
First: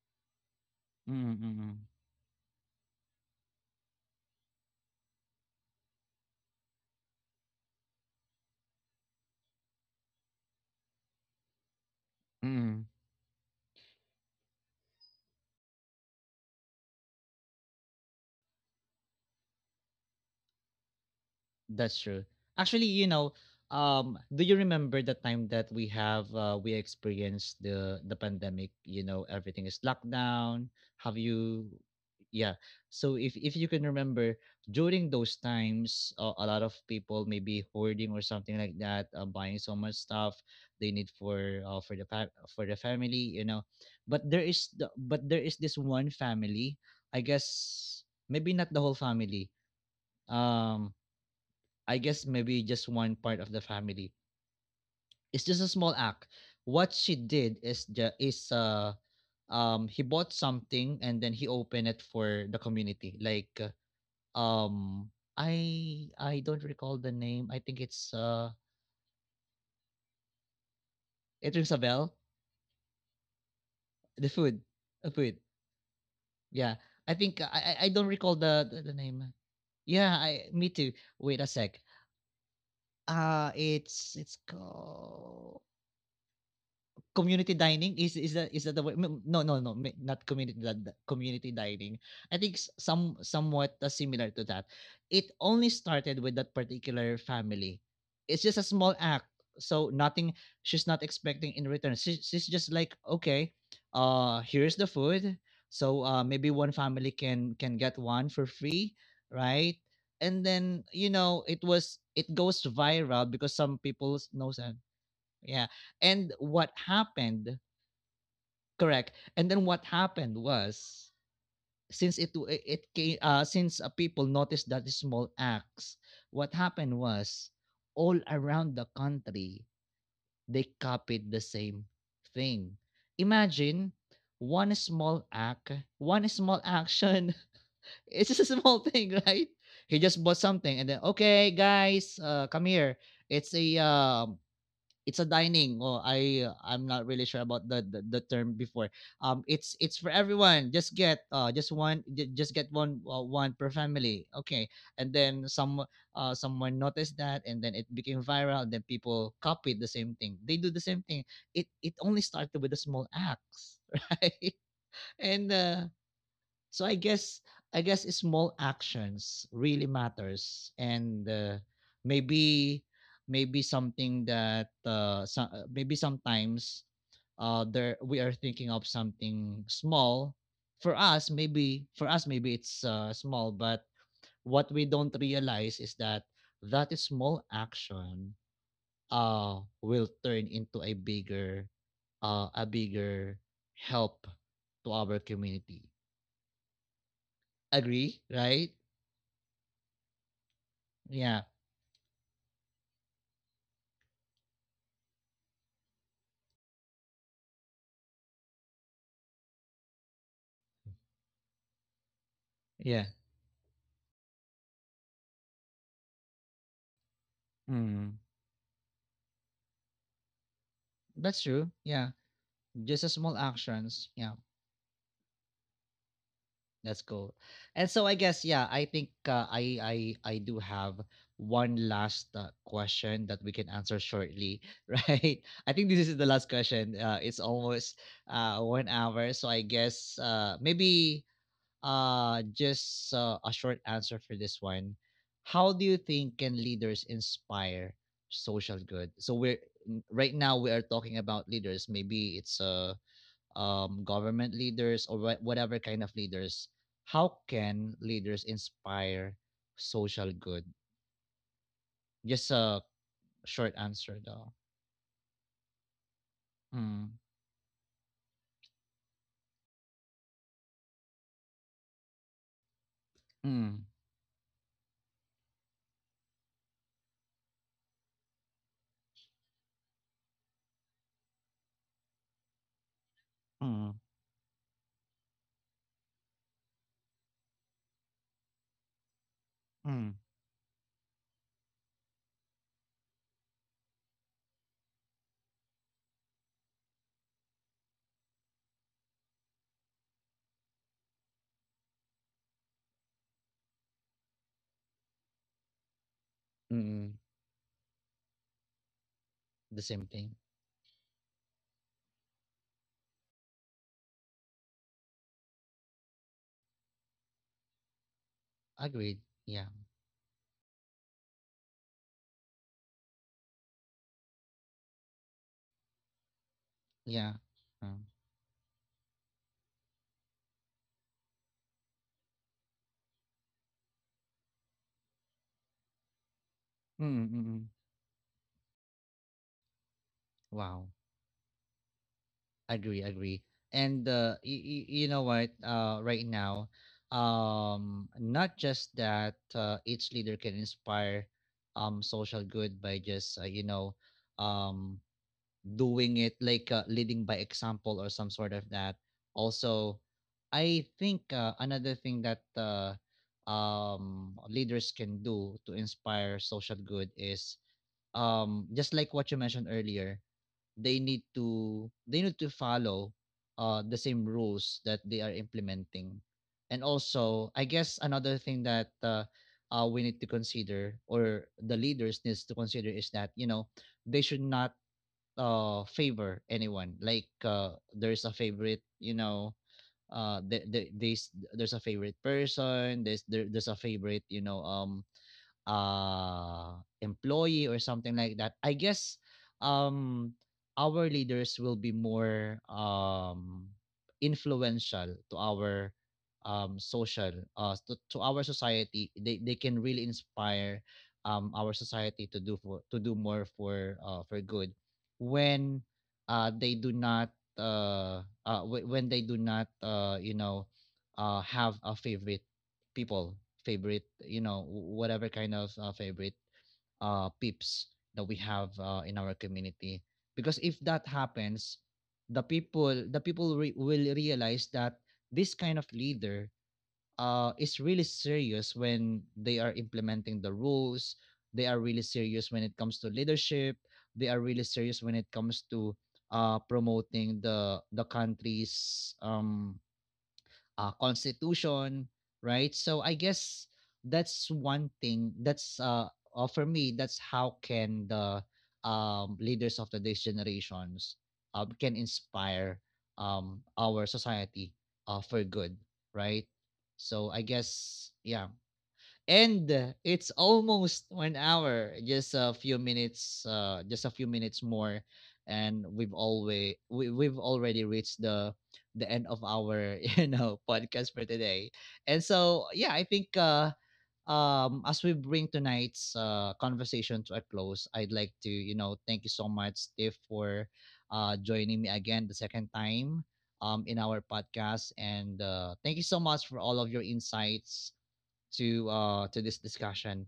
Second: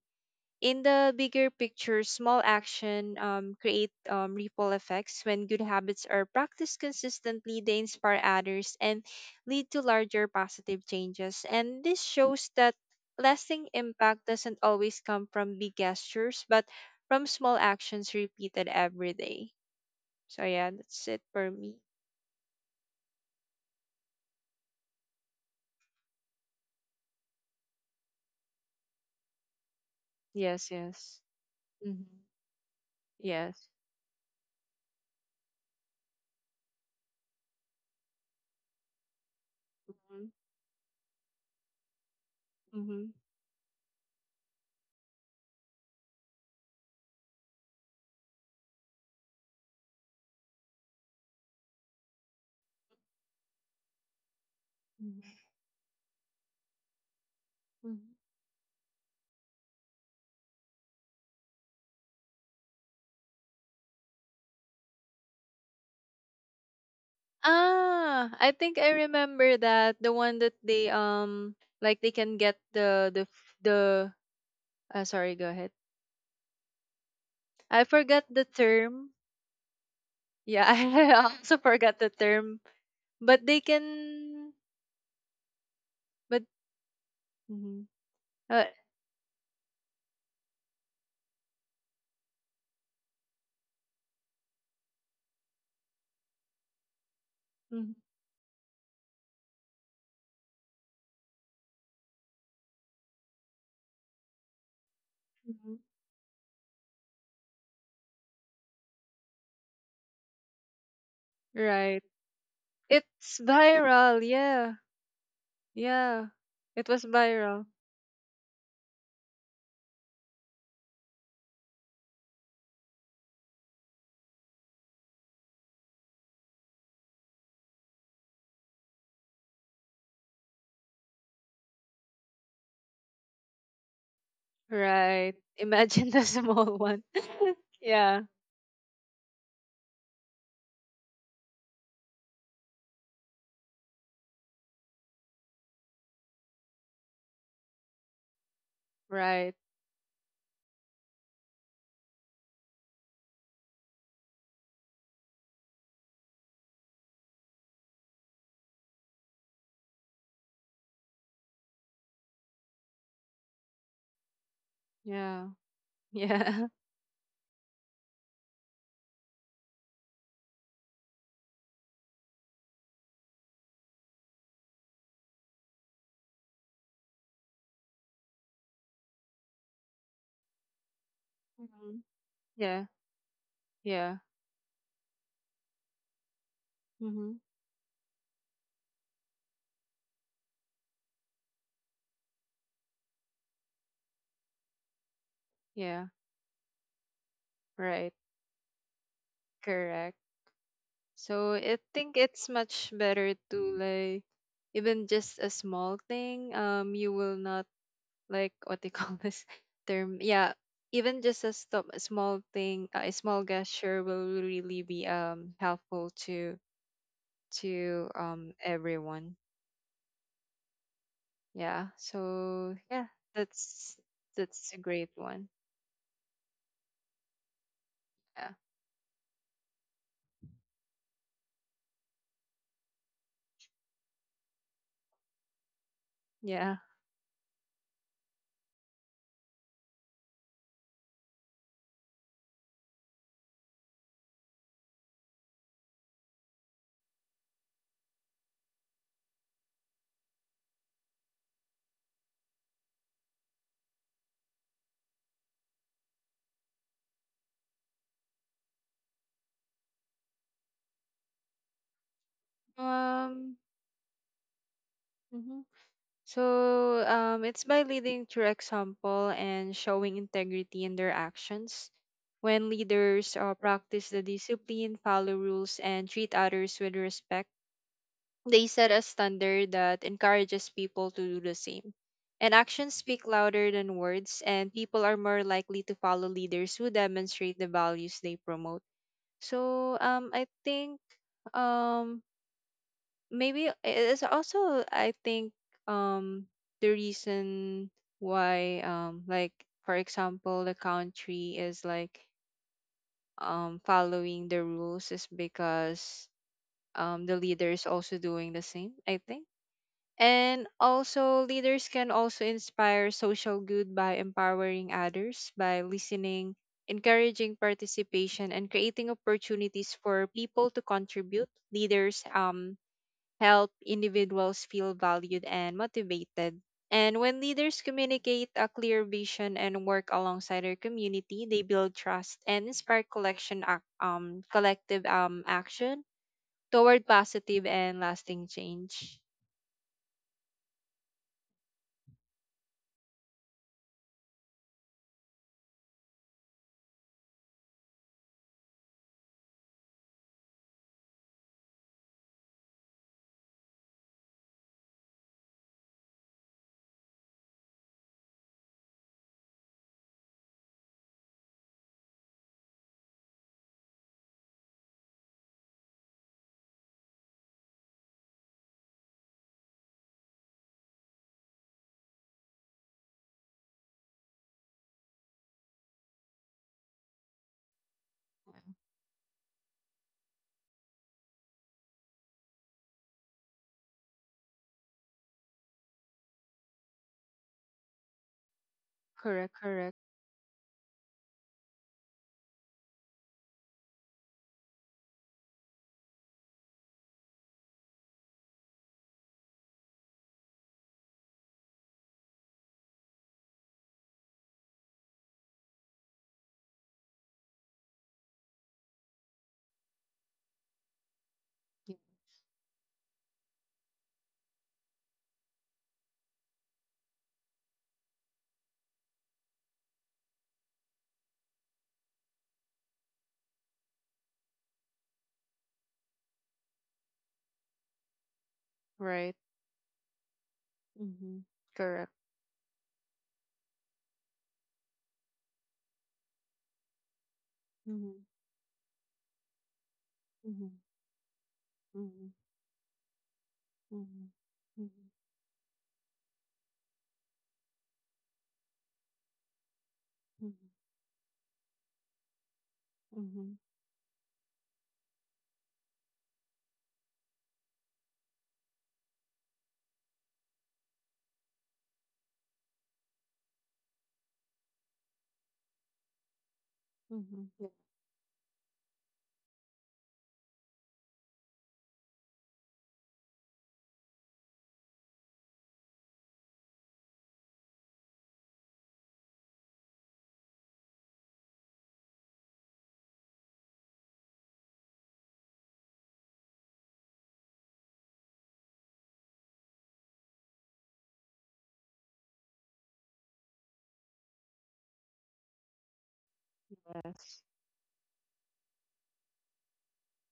Speaker 2: In the
Speaker 1: Mm.
Speaker 2: bigger
Speaker 1: Mm.
Speaker 2: picture, small action um, create um, ripple effects. When good habits are practiced consistently, they inspire others and lead to larger positive changes. And this shows that
Speaker 1: Mm.
Speaker 2: lasting impact doesn't always come from big gestures, but from small actions repeated every day. So yeah, that's it for me.
Speaker 1: That's true. Actually, you know, um, do you remember the time that we have uh, we experienced the the pandemic? You know, everything is locked
Speaker 2: Yes,
Speaker 1: down. Have
Speaker 2: yes.
Speaker 1: you?
Speaker 2: Mm-hmm.
Speaker 1: Yeah. So if if
Speaker 2: Yes.
Speaker 1: you can remember, during those times, uh, a lot of people maybe hoarding or something like that, uh, buying so much
Speaker 2: Mm-hmm.
Speaker 1: stuff they need for, uh, for the fa- for the
Speaker 2: Mm-hmm.
Speaker 1: family. You know, but there is the, but there is this one family. I guess maybe not the whole family. Um I guess maybe just one part of the family. It's just a small act. What she did is,
Speaker 2: Mm-hmm.
Speaker 1: ju- is uh um he bought something and then he opened it for the community. Like, uh, um I I don't recall the name. I think it's—
Speaker 2: Ah, I
Speaker 1: uh
Speaker 2: think I remember that, the one that they um
Speaker 1: it rings a
Speaker 2: like they
Speaker 1: bell.
Speaker 2: can get the the f- the
Speaker 1: The food,
Speaker 2: uh,
Speaker 1: the
Speaker 2: sorry,
Speaker 1: food.
Speaker 2: go ahead.
Speaker 1: Yeah, I think I I
Speaker 2: I
Speaker 1: I don't
Speaker 2: forgot
Speaker 1: recall
Speaker 2: the
Speaker 1: the the, the
Speaker 2: term.
Speaker 1: name. Yeah, I—
Speaker 2: Yeah,
Speaker 1: me too.
Speaker 2: I
Speaker 1: Wait a
Speaker 2: also
Speaker 1: sec.
Speaker 2: forgot the term, but
Speaker 1: Uh
Speaker 2: they
Speaker 1: it's it's
Speaker 2: can
Speaker 1: called
Speaker 2: but
Speaker 1: community
Speaker 2: mhm.
Speaker 1: dining. Is is that
Speaker 2: uh,
Speaker 1: is that the way— m- no, no, no, me, not community di di community dining. I think s some somewhat, uh, similar to that. It only started with that particular family.
Speaker 2: mhm,
Speaker 1: It's just a small act, so nothing— she's not expecting in return. She she's just like, "Okay, uh, here's the food.
Speaker 2: mhm.
Speaker 1: So, uh, maybe one family can can get one for free, right?" And then, you know, it
Speaker 2: Right.
Speaker 1: was it goes viral
Speaker 2: It's
Speaker 1: because some people
Speaker 2: viral.
Speaker 1: knows
Speaker 2: Yeah.
Speaker 1: that. Yeah.
Speaker 2: Yeah.
Speaker 1: And what
Speaker 2: It was
Speaker 1: happened?
Speaker 2: viral.
Speaker 1: Correct. And then what happened was, since it w- it came uh, since, uh, people noticed that the small acts, what happened was, all around the country they copied the same thing. Imagine one small
Speaker 2: Right.
Speaker 1: act,
Speaker 2: Imagine the
Speaker 1: one small
Speaker 2: small one.
Speaker 1: action.
Speaker 2: Yeah.
Speaker 1: It's just a small thing, right? He just bought something and then okay, guys, uh, come here. It's a um it's a dining. Oh, I uh, I'm not really sure about the, the the term before. Um,
Speaker 2: Right.
Speaker 1: it's it's for everyone. Just get uh just one ju- just get one uh, one per family. Okay, and then some uh someone noticed that, and then it became viral. Then people copied the same thing. They do the same thing. It it only started with the small acts, right?
Speaker 2: Yeah.
Speaker 1: And uh,
Speaker 2: Yeah.
Speaker 1: so I guess I guess small actions really matters, and uh, maybe maybe something that uh, so, uh, maybe sometimes uh, there we are thinking of something small for us. Maybe
Speaker 2: Mhm.
Speaker 1: for us maybe
Speaker 2: Yeah.
Speaker 1: it's uh, small, but
Speaker 2: Yeah.
Speaker 1: what we don't realize is that that
Speaker 2: Hmm.
Speaker 1: small action uh, will turn into a bigger uh, a bigger help to our community.
Speaker 2: Yeah, right.
Speaker 1: Agree, right?
Speaker 2: Correct.
Speaker 1: Yeah.
Speaker 2: So I think it's much better to, like, even just a small thing, um, you will not like what they call this term. Yeah, even just a stop a small thing, a
Speaker 1: Yeah.
Speaker 2: small gesture will really be um helpful to to
Speaker 1: Mm.
Speaker 2: um everyone.
Speaker 1: That's true.
Speaker 2: Yeah.
Speaker 1: Yeah.
Speaker 2: So yeah,
Speaker 1: Just a small
Speaker 2: that's
Speaker 1: actions. Yeah.
Speaker 2: that's a great one.
Speaker 1: That's cool. And so I guess
Speaker 2: Yeah.
Speaker 1: yeah, I think uh, I I I do have one last uh, question that we can answer shortly, right? I think this is the last
Speaker 2: Yeah.
Speaker 1: question. Uh, it's almost uh one hour, so I guess uh maybe Uh, just uh, a short answer for this one. How do you think can leaders inspire social good? So we're n- right now we are talking about leaders. Maybe it's uh, um, government leaders or wha- whatever kind of leaders. How can leaders inspire social good? Just a
Speaker 2: Um.
Speaker 1: short answer though.
Speaker 2: Mhm. So
Speaker 1: Mm,
Speaker 2: um, it's by leading through example and showing integrity in their actions. When leaders uh,
Speaker 1: mm,
Speaker 2: practice the discipline, follow rules, and treat others with respect, they set a standard that encourages people to do the same. And actions speak louder than
Speaker 1: mm,
Speaker 2: words, and people are more likely to follow leaders who demonstrate the values they promote. So
Speaker 1: mm,
Speaker 2: um, I think um, maybe it is also, I think, um the reason why, um like for example the country is like um following the rules, is because
Speaker 1: mm.
Speaker 2: um the leader is also doing the same, I think.
Speaker 1: The same thing.
Speaker 2: And also leaders can also inspire social good by empowering others, by listening, encouraging participation, and creating
Speaker 1: Agreed. Yeah.
Speaker 2: opportunities for people to contribute. Leaders um help individuals feel valued and motivated. And
Speaker 1: Yeah.
Speaker 2: when leaders
Speaker 1: Mm,
Speaker 2: communicate a clear vision and work alongside their community, they build trust and inspire collection ac- um collective um action
Speaker 1: mm,
Speaker 2: toward
Speaker 1: mm, mm.
Speaker 2: positive and lasting change.
Speaker 1: Wow. Agree, agree. And uh, y- y- you know what? Uh, right now, um, not just that uh, each leader can inspire um social good by just uh, you know um doing it like uh, leading by example or some sort of that. Also, I think uh, another thing that uh, um leaders can do to inspire social good is um just like what you mentioned earlier, they need to they need to follow uh the same rules that they are implementing. And also, I guess another thing that uh, uh we need to consider, or the leaders needs to consider, is that you know they should not uh favor anyone, like uh there's a favorite, you know
Speaker 2: Correct, correct.
Speaker 1: uh the the there's there's a favorite person, there's there, there's a favorite, you know um uh employee or something like that. I guess um our leaders will be more um influential to our um social uh to, to our society. they they can really inspire um our
Speaker 2: Yeah.
Speaker 1: society to do for to do more for uh for good when uh they do not uh, uh wh- when they do not uh you know uh have a favorite people, favorite, you know whatever kind of uh, favorite uh peeps that we have uh, in
Speaker 2: Right.
Speaker 1: our community, because if that
Speaker 2: Mm-hmm.
Speaker 1: happens,
Speaker 2: Correct.
Speaker 1: the people, the people re- will realize that this kind of leader uh is really
Speaker 2: Mhm,
Speaker 1: serious when they are implementing the
Speaker 2: mhm,
Speaker 1: rules. They are really
Speaker 2: mhm,
Speaker 1: serious when it comes to leadership. They
Speaker 2: mhm,
Speaker 1: are really serious when it comes to uh promoting the the country's um
Speaker 2: mhm,
Speaker 1: uh, constitution, right? So I
Speaker 2: mhm,
Speaker 1: guess that's one thing. That's uh, uh For me, that's how can the um, leaders of the next generations uh, can inspire um, our society uh, for good, right? So I
Speaker 2: mhm, mhm.
Speaker 1: guess yeah, and uh, it's almost one hour, just a few minutes uh just a few minutes more, and we've always we, we've already reached the the end of our you know podcast for today. And so yeah, I think uh um as we bring tonight's uh conversation to a close, I'd like to, you know, thank you so much, Steve, for uh joining me again the second time um in our podcast, and uh thank you so much for all of your
Speaker 2: Yes.
Speaker 1: insights to uh to this discussion.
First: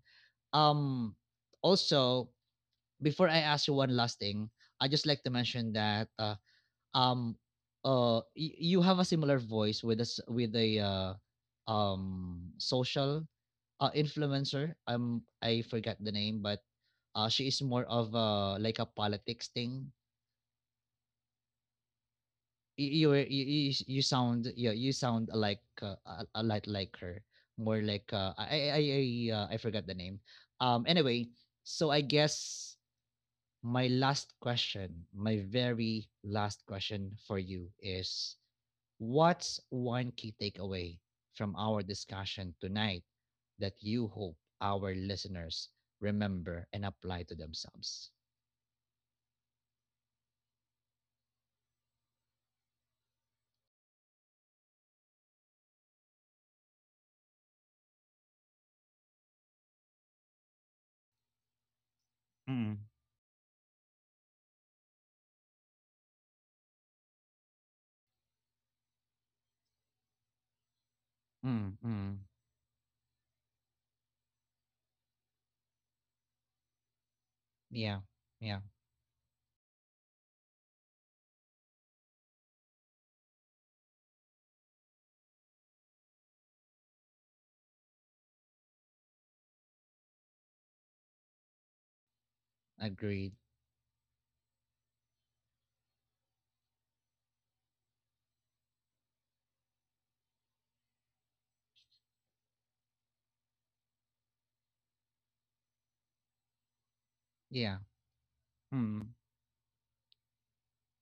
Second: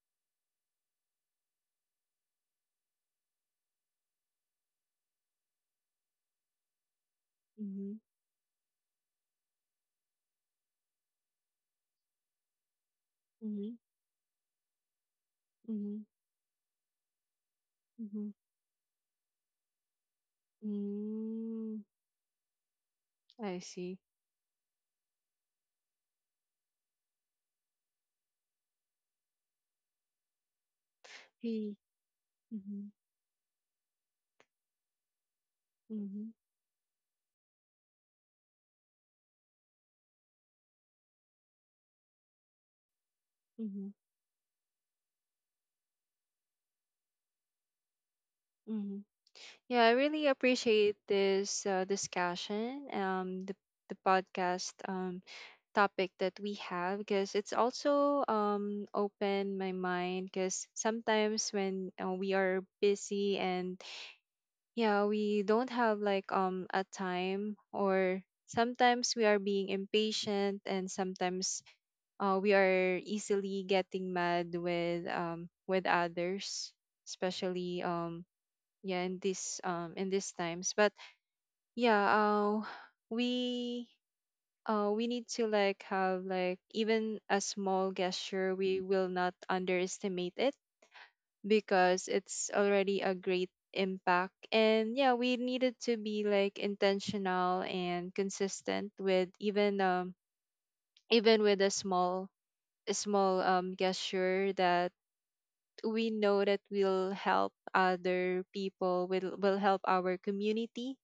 Speaker 1: Um Also, before I ask you one last thing, I just like to mention that uh, um
Speaker 2: Mhm,
Speaker 1: uh y- you have a similar voice with us, with a uh, um social
Speaker 2: mhm,
Speaker 1: uh, influencer. Um I forgot
Speaker 2: mhm,
Speaker 1: the name, but uh she is more of
Speaker 2: mhm.
Speaker 1: uh like a politics thing.
Speaker 2: Mm,
Speaker 1: You you
Speaker 2: I
Speaker 1: were- you,
Speaker 2: see.
Speaker 1: you, you sound, yeah, you sound like uh, a, a lot like her, more like uh, I I I uh, I forgot the name. Um anyway,
Speaker 2: Hey.
Speaker 1: so I guess
Speaker 2: Mhm.
Speaker 1: my last question, my very
Speaker 2: Mhm.
Speaker 1: last question for you is, what's one key takeaway from our discussion tonight that
Speaker 2: Mhm.
Speaker 1: you hope our listeners remember and apply to themselves?
Speaker 2: Mhm. Yeah, I really appreciate this uh, discussion, um, the the podcast um topic that we have, because it's also um opened my mind. Because sometimes when uh, we are
Speaker 1: Mm,
Speaker 2: busy, and yeah, we don't have like um a time, or sometimes we are being impatient, and sometimes
Speaker 1: mm, mm.
Speaker 2: uh, we are easily getting mad with um with others, especially
Speaker 1: Yeah,
Speaker 2: um
Speaker 1: yeah,
Speaker 2: yeah, in this um in these times. But yeah, uh we uh we need to, like, have, like, even a small gesture, we will not underestimate it, because it's already a
Speaker 1: agreed.
Speaker 2: great impact. And yeah, we needed to be like intentional and consistent with, even um even with a small, a small um gesture, that we know that we'll help
Speaker 1: Yeah.
Speaker 2: other people,
Speaker 1: Mm.
Speaker 2: will will help our community.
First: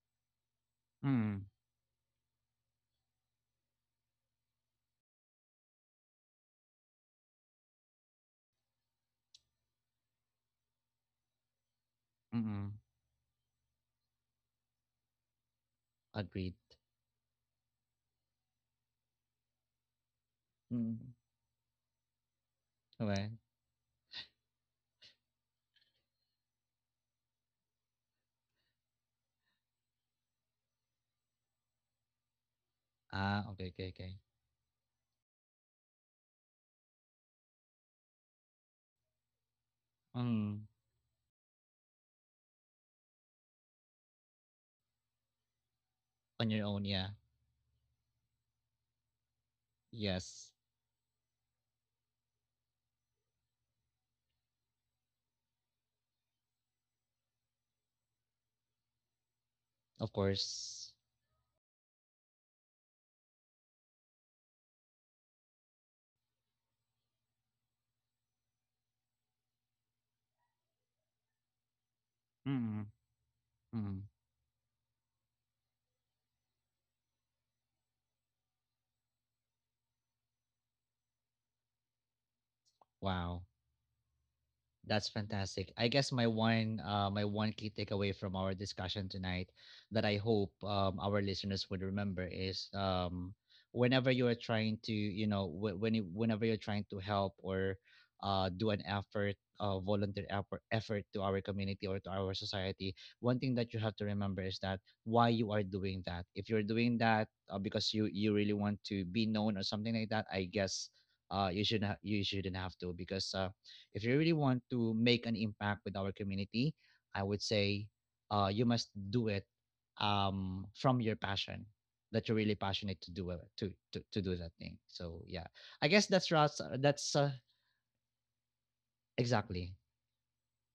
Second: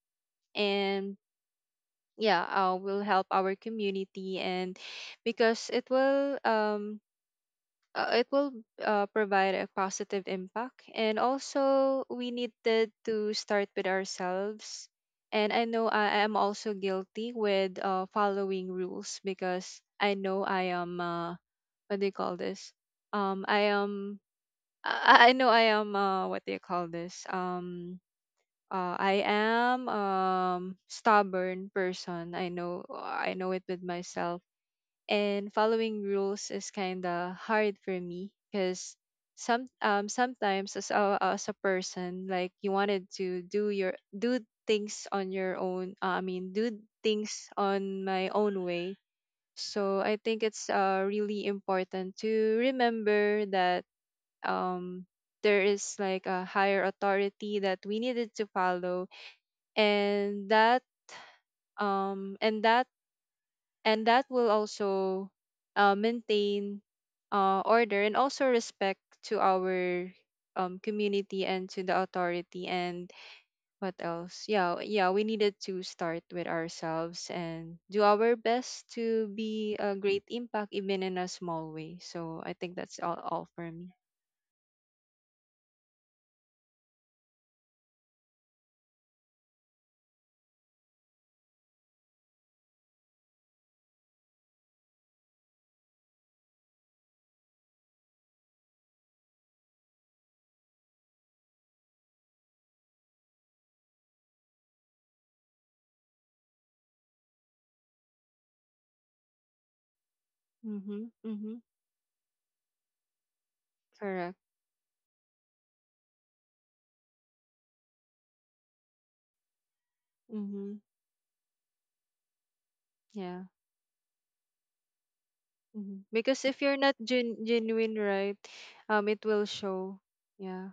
Speaker 2: And
Speaker 1: Mm,
Speaker 2: yeah, uh, will help our community, and because it will um uh, it will uh, provide a positive impact. And also, we
Speaker 1: mm.
Speaker 2: needed to start with ourselves. And I know I am
Speaker 1: Agreed.
Speaker 2: also guilty with uh, following rules, because I know I am
Speaker 1: Mm,
Speaker 2: uh, what do you call this,
Speaker 1: okey.
Speaker 2: um I am I I know I am, uh what do you call this? Um uh I am um stubborn person. I know, I
Speaker 1: Ah,
Speaker 2: know it
Speaker 1: okay,
Speaker 2: with
Speaker 1: okay, okay.
Speaker 2: myself. And following rules is kind of hard for me, cuz some um
Speaker 1: Mm.
Speaker 2: sometimes as a as a person, like, you wanted to do your do things on your own. Uh, I
Speaker 1: On
Speaker 2: mean,
Speaker 1: your
Speaker 2: do
Speaker 1: own, yeah.
Speaker 2: things on my own way. So I think
Speaker 1: Yes,
Speaker 2: it's uh really important to remember that um there is like a higher authority that we needed to follow,
Speaker 1: of
Speaker 2: and that
Speaker 1: course.
Speaker 2: um and that and that will also uh, maintain uh, order and also respect to our um, community and to the authority.
Speaker 1: Mm,
Speaker 2: And what
Speaker 1: mm.
Speaker 2: else, yeah, yeah, we needed to start with ourselves and do our best to be a great impact even in a small way. So I think that's all,
Speaker 1: Wow.
Speaker 2: all for me.
Speaker 1: That's fantastic. I guess my one uh, my one key takeaway from our discussion tonight that I hope um, our listeners would remember is um, whenever you are trying to, you know, wh- when you, whenever you're trying to help or uh, do an effort uh, volunteer effort effort to our community or to our society, one thing that you have to remember is that why you are doing that. If you're doing that uh, because you you really want to be known or something like that, I guess
Speaker 2: Mm-hmm,
Speaker 1: uh,
Speaker 2: mm-hmm,
Speaker 1: you shouldn't ha- you shouldn't have to because. Uh, if you really
Speaker 2: correct.
Speaker 1: want to make an impact with our community, I would say uh, you must do it um,
Speaker 2: Mm-hmm.
Speaker 1: from your passion, that you're really passionate to do it
Speaker 2: Yeah.
Speaker 1: to, to to do that thing. So yeah, I guess
Speaker 2: Mm-hmm.
Speaker 1: that's
Speaker 2: Because
Speaker 1: right.
Speaker 2: if you're not
Speaker 1: That's uh,
Speaker 2: gen- genuine, right, um, it will
Speaker 1: Exactly,
Speaker 2: show. Yeah.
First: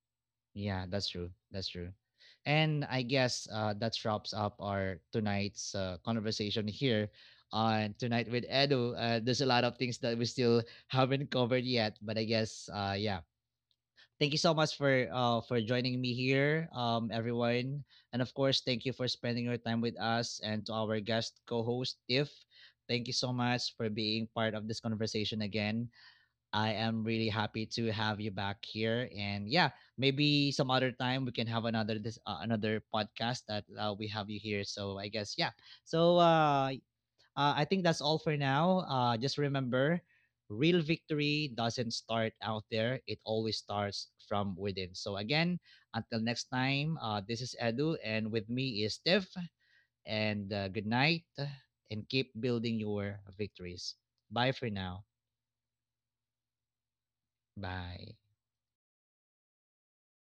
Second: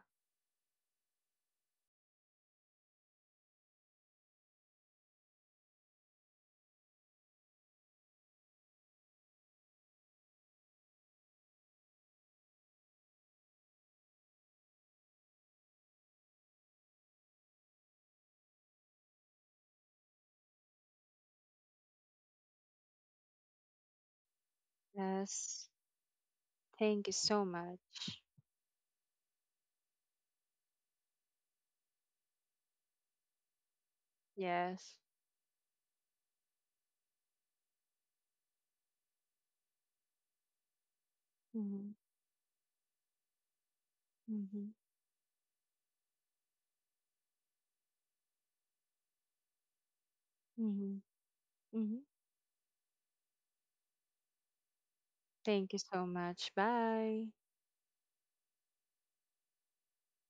Speaker 1: yeah. That's true. That's true. And I guess uh, that wraps up our tonight's uh, conversation here on Tonight with Edu. Uh, there's a lot of things that we still haven't covered yet, but I guess uh, yeah, thank you so much for uh for joining me here, um, everyone, and of course thank you for spending your time with us, and to our guest co-host Tiff, thank you so much for being part of this conversation
Speaker 2: Yes.
Speaker 1: again. I
Speaker 2: Thank
Speaker 1: am
Speaker 2: you
Speaker 1: really
Speaker 2: so
Speaker 1: happy
Speaker 2: much.
Speaker 1: to have you back here, and yeah, maybe some other time we can have another this uh, another podcast that uh, we have you here.
Speaker 2: Yes.
Speaker 1: So I guess yeah. So uh uh, I think that's all for now. Uh, just remember, real victory
Speaker 2: Mm-hmm.
Speaker 1: doesn't start out there, it always starts from
Speaker 2: Mm-hmm.
Speaker 1: within. So, again, until next time, uh, this is Edu, and with me is Steph. And uh, good
Speaker 2: Mm-hmm.
Speaker 1: night,
Speaker 2: Mm-hmm.
Speaker 1: and keep building your victories. Bye for now.
Speaker 2: Thank you so much. Bye.
Speaker 1: Bye.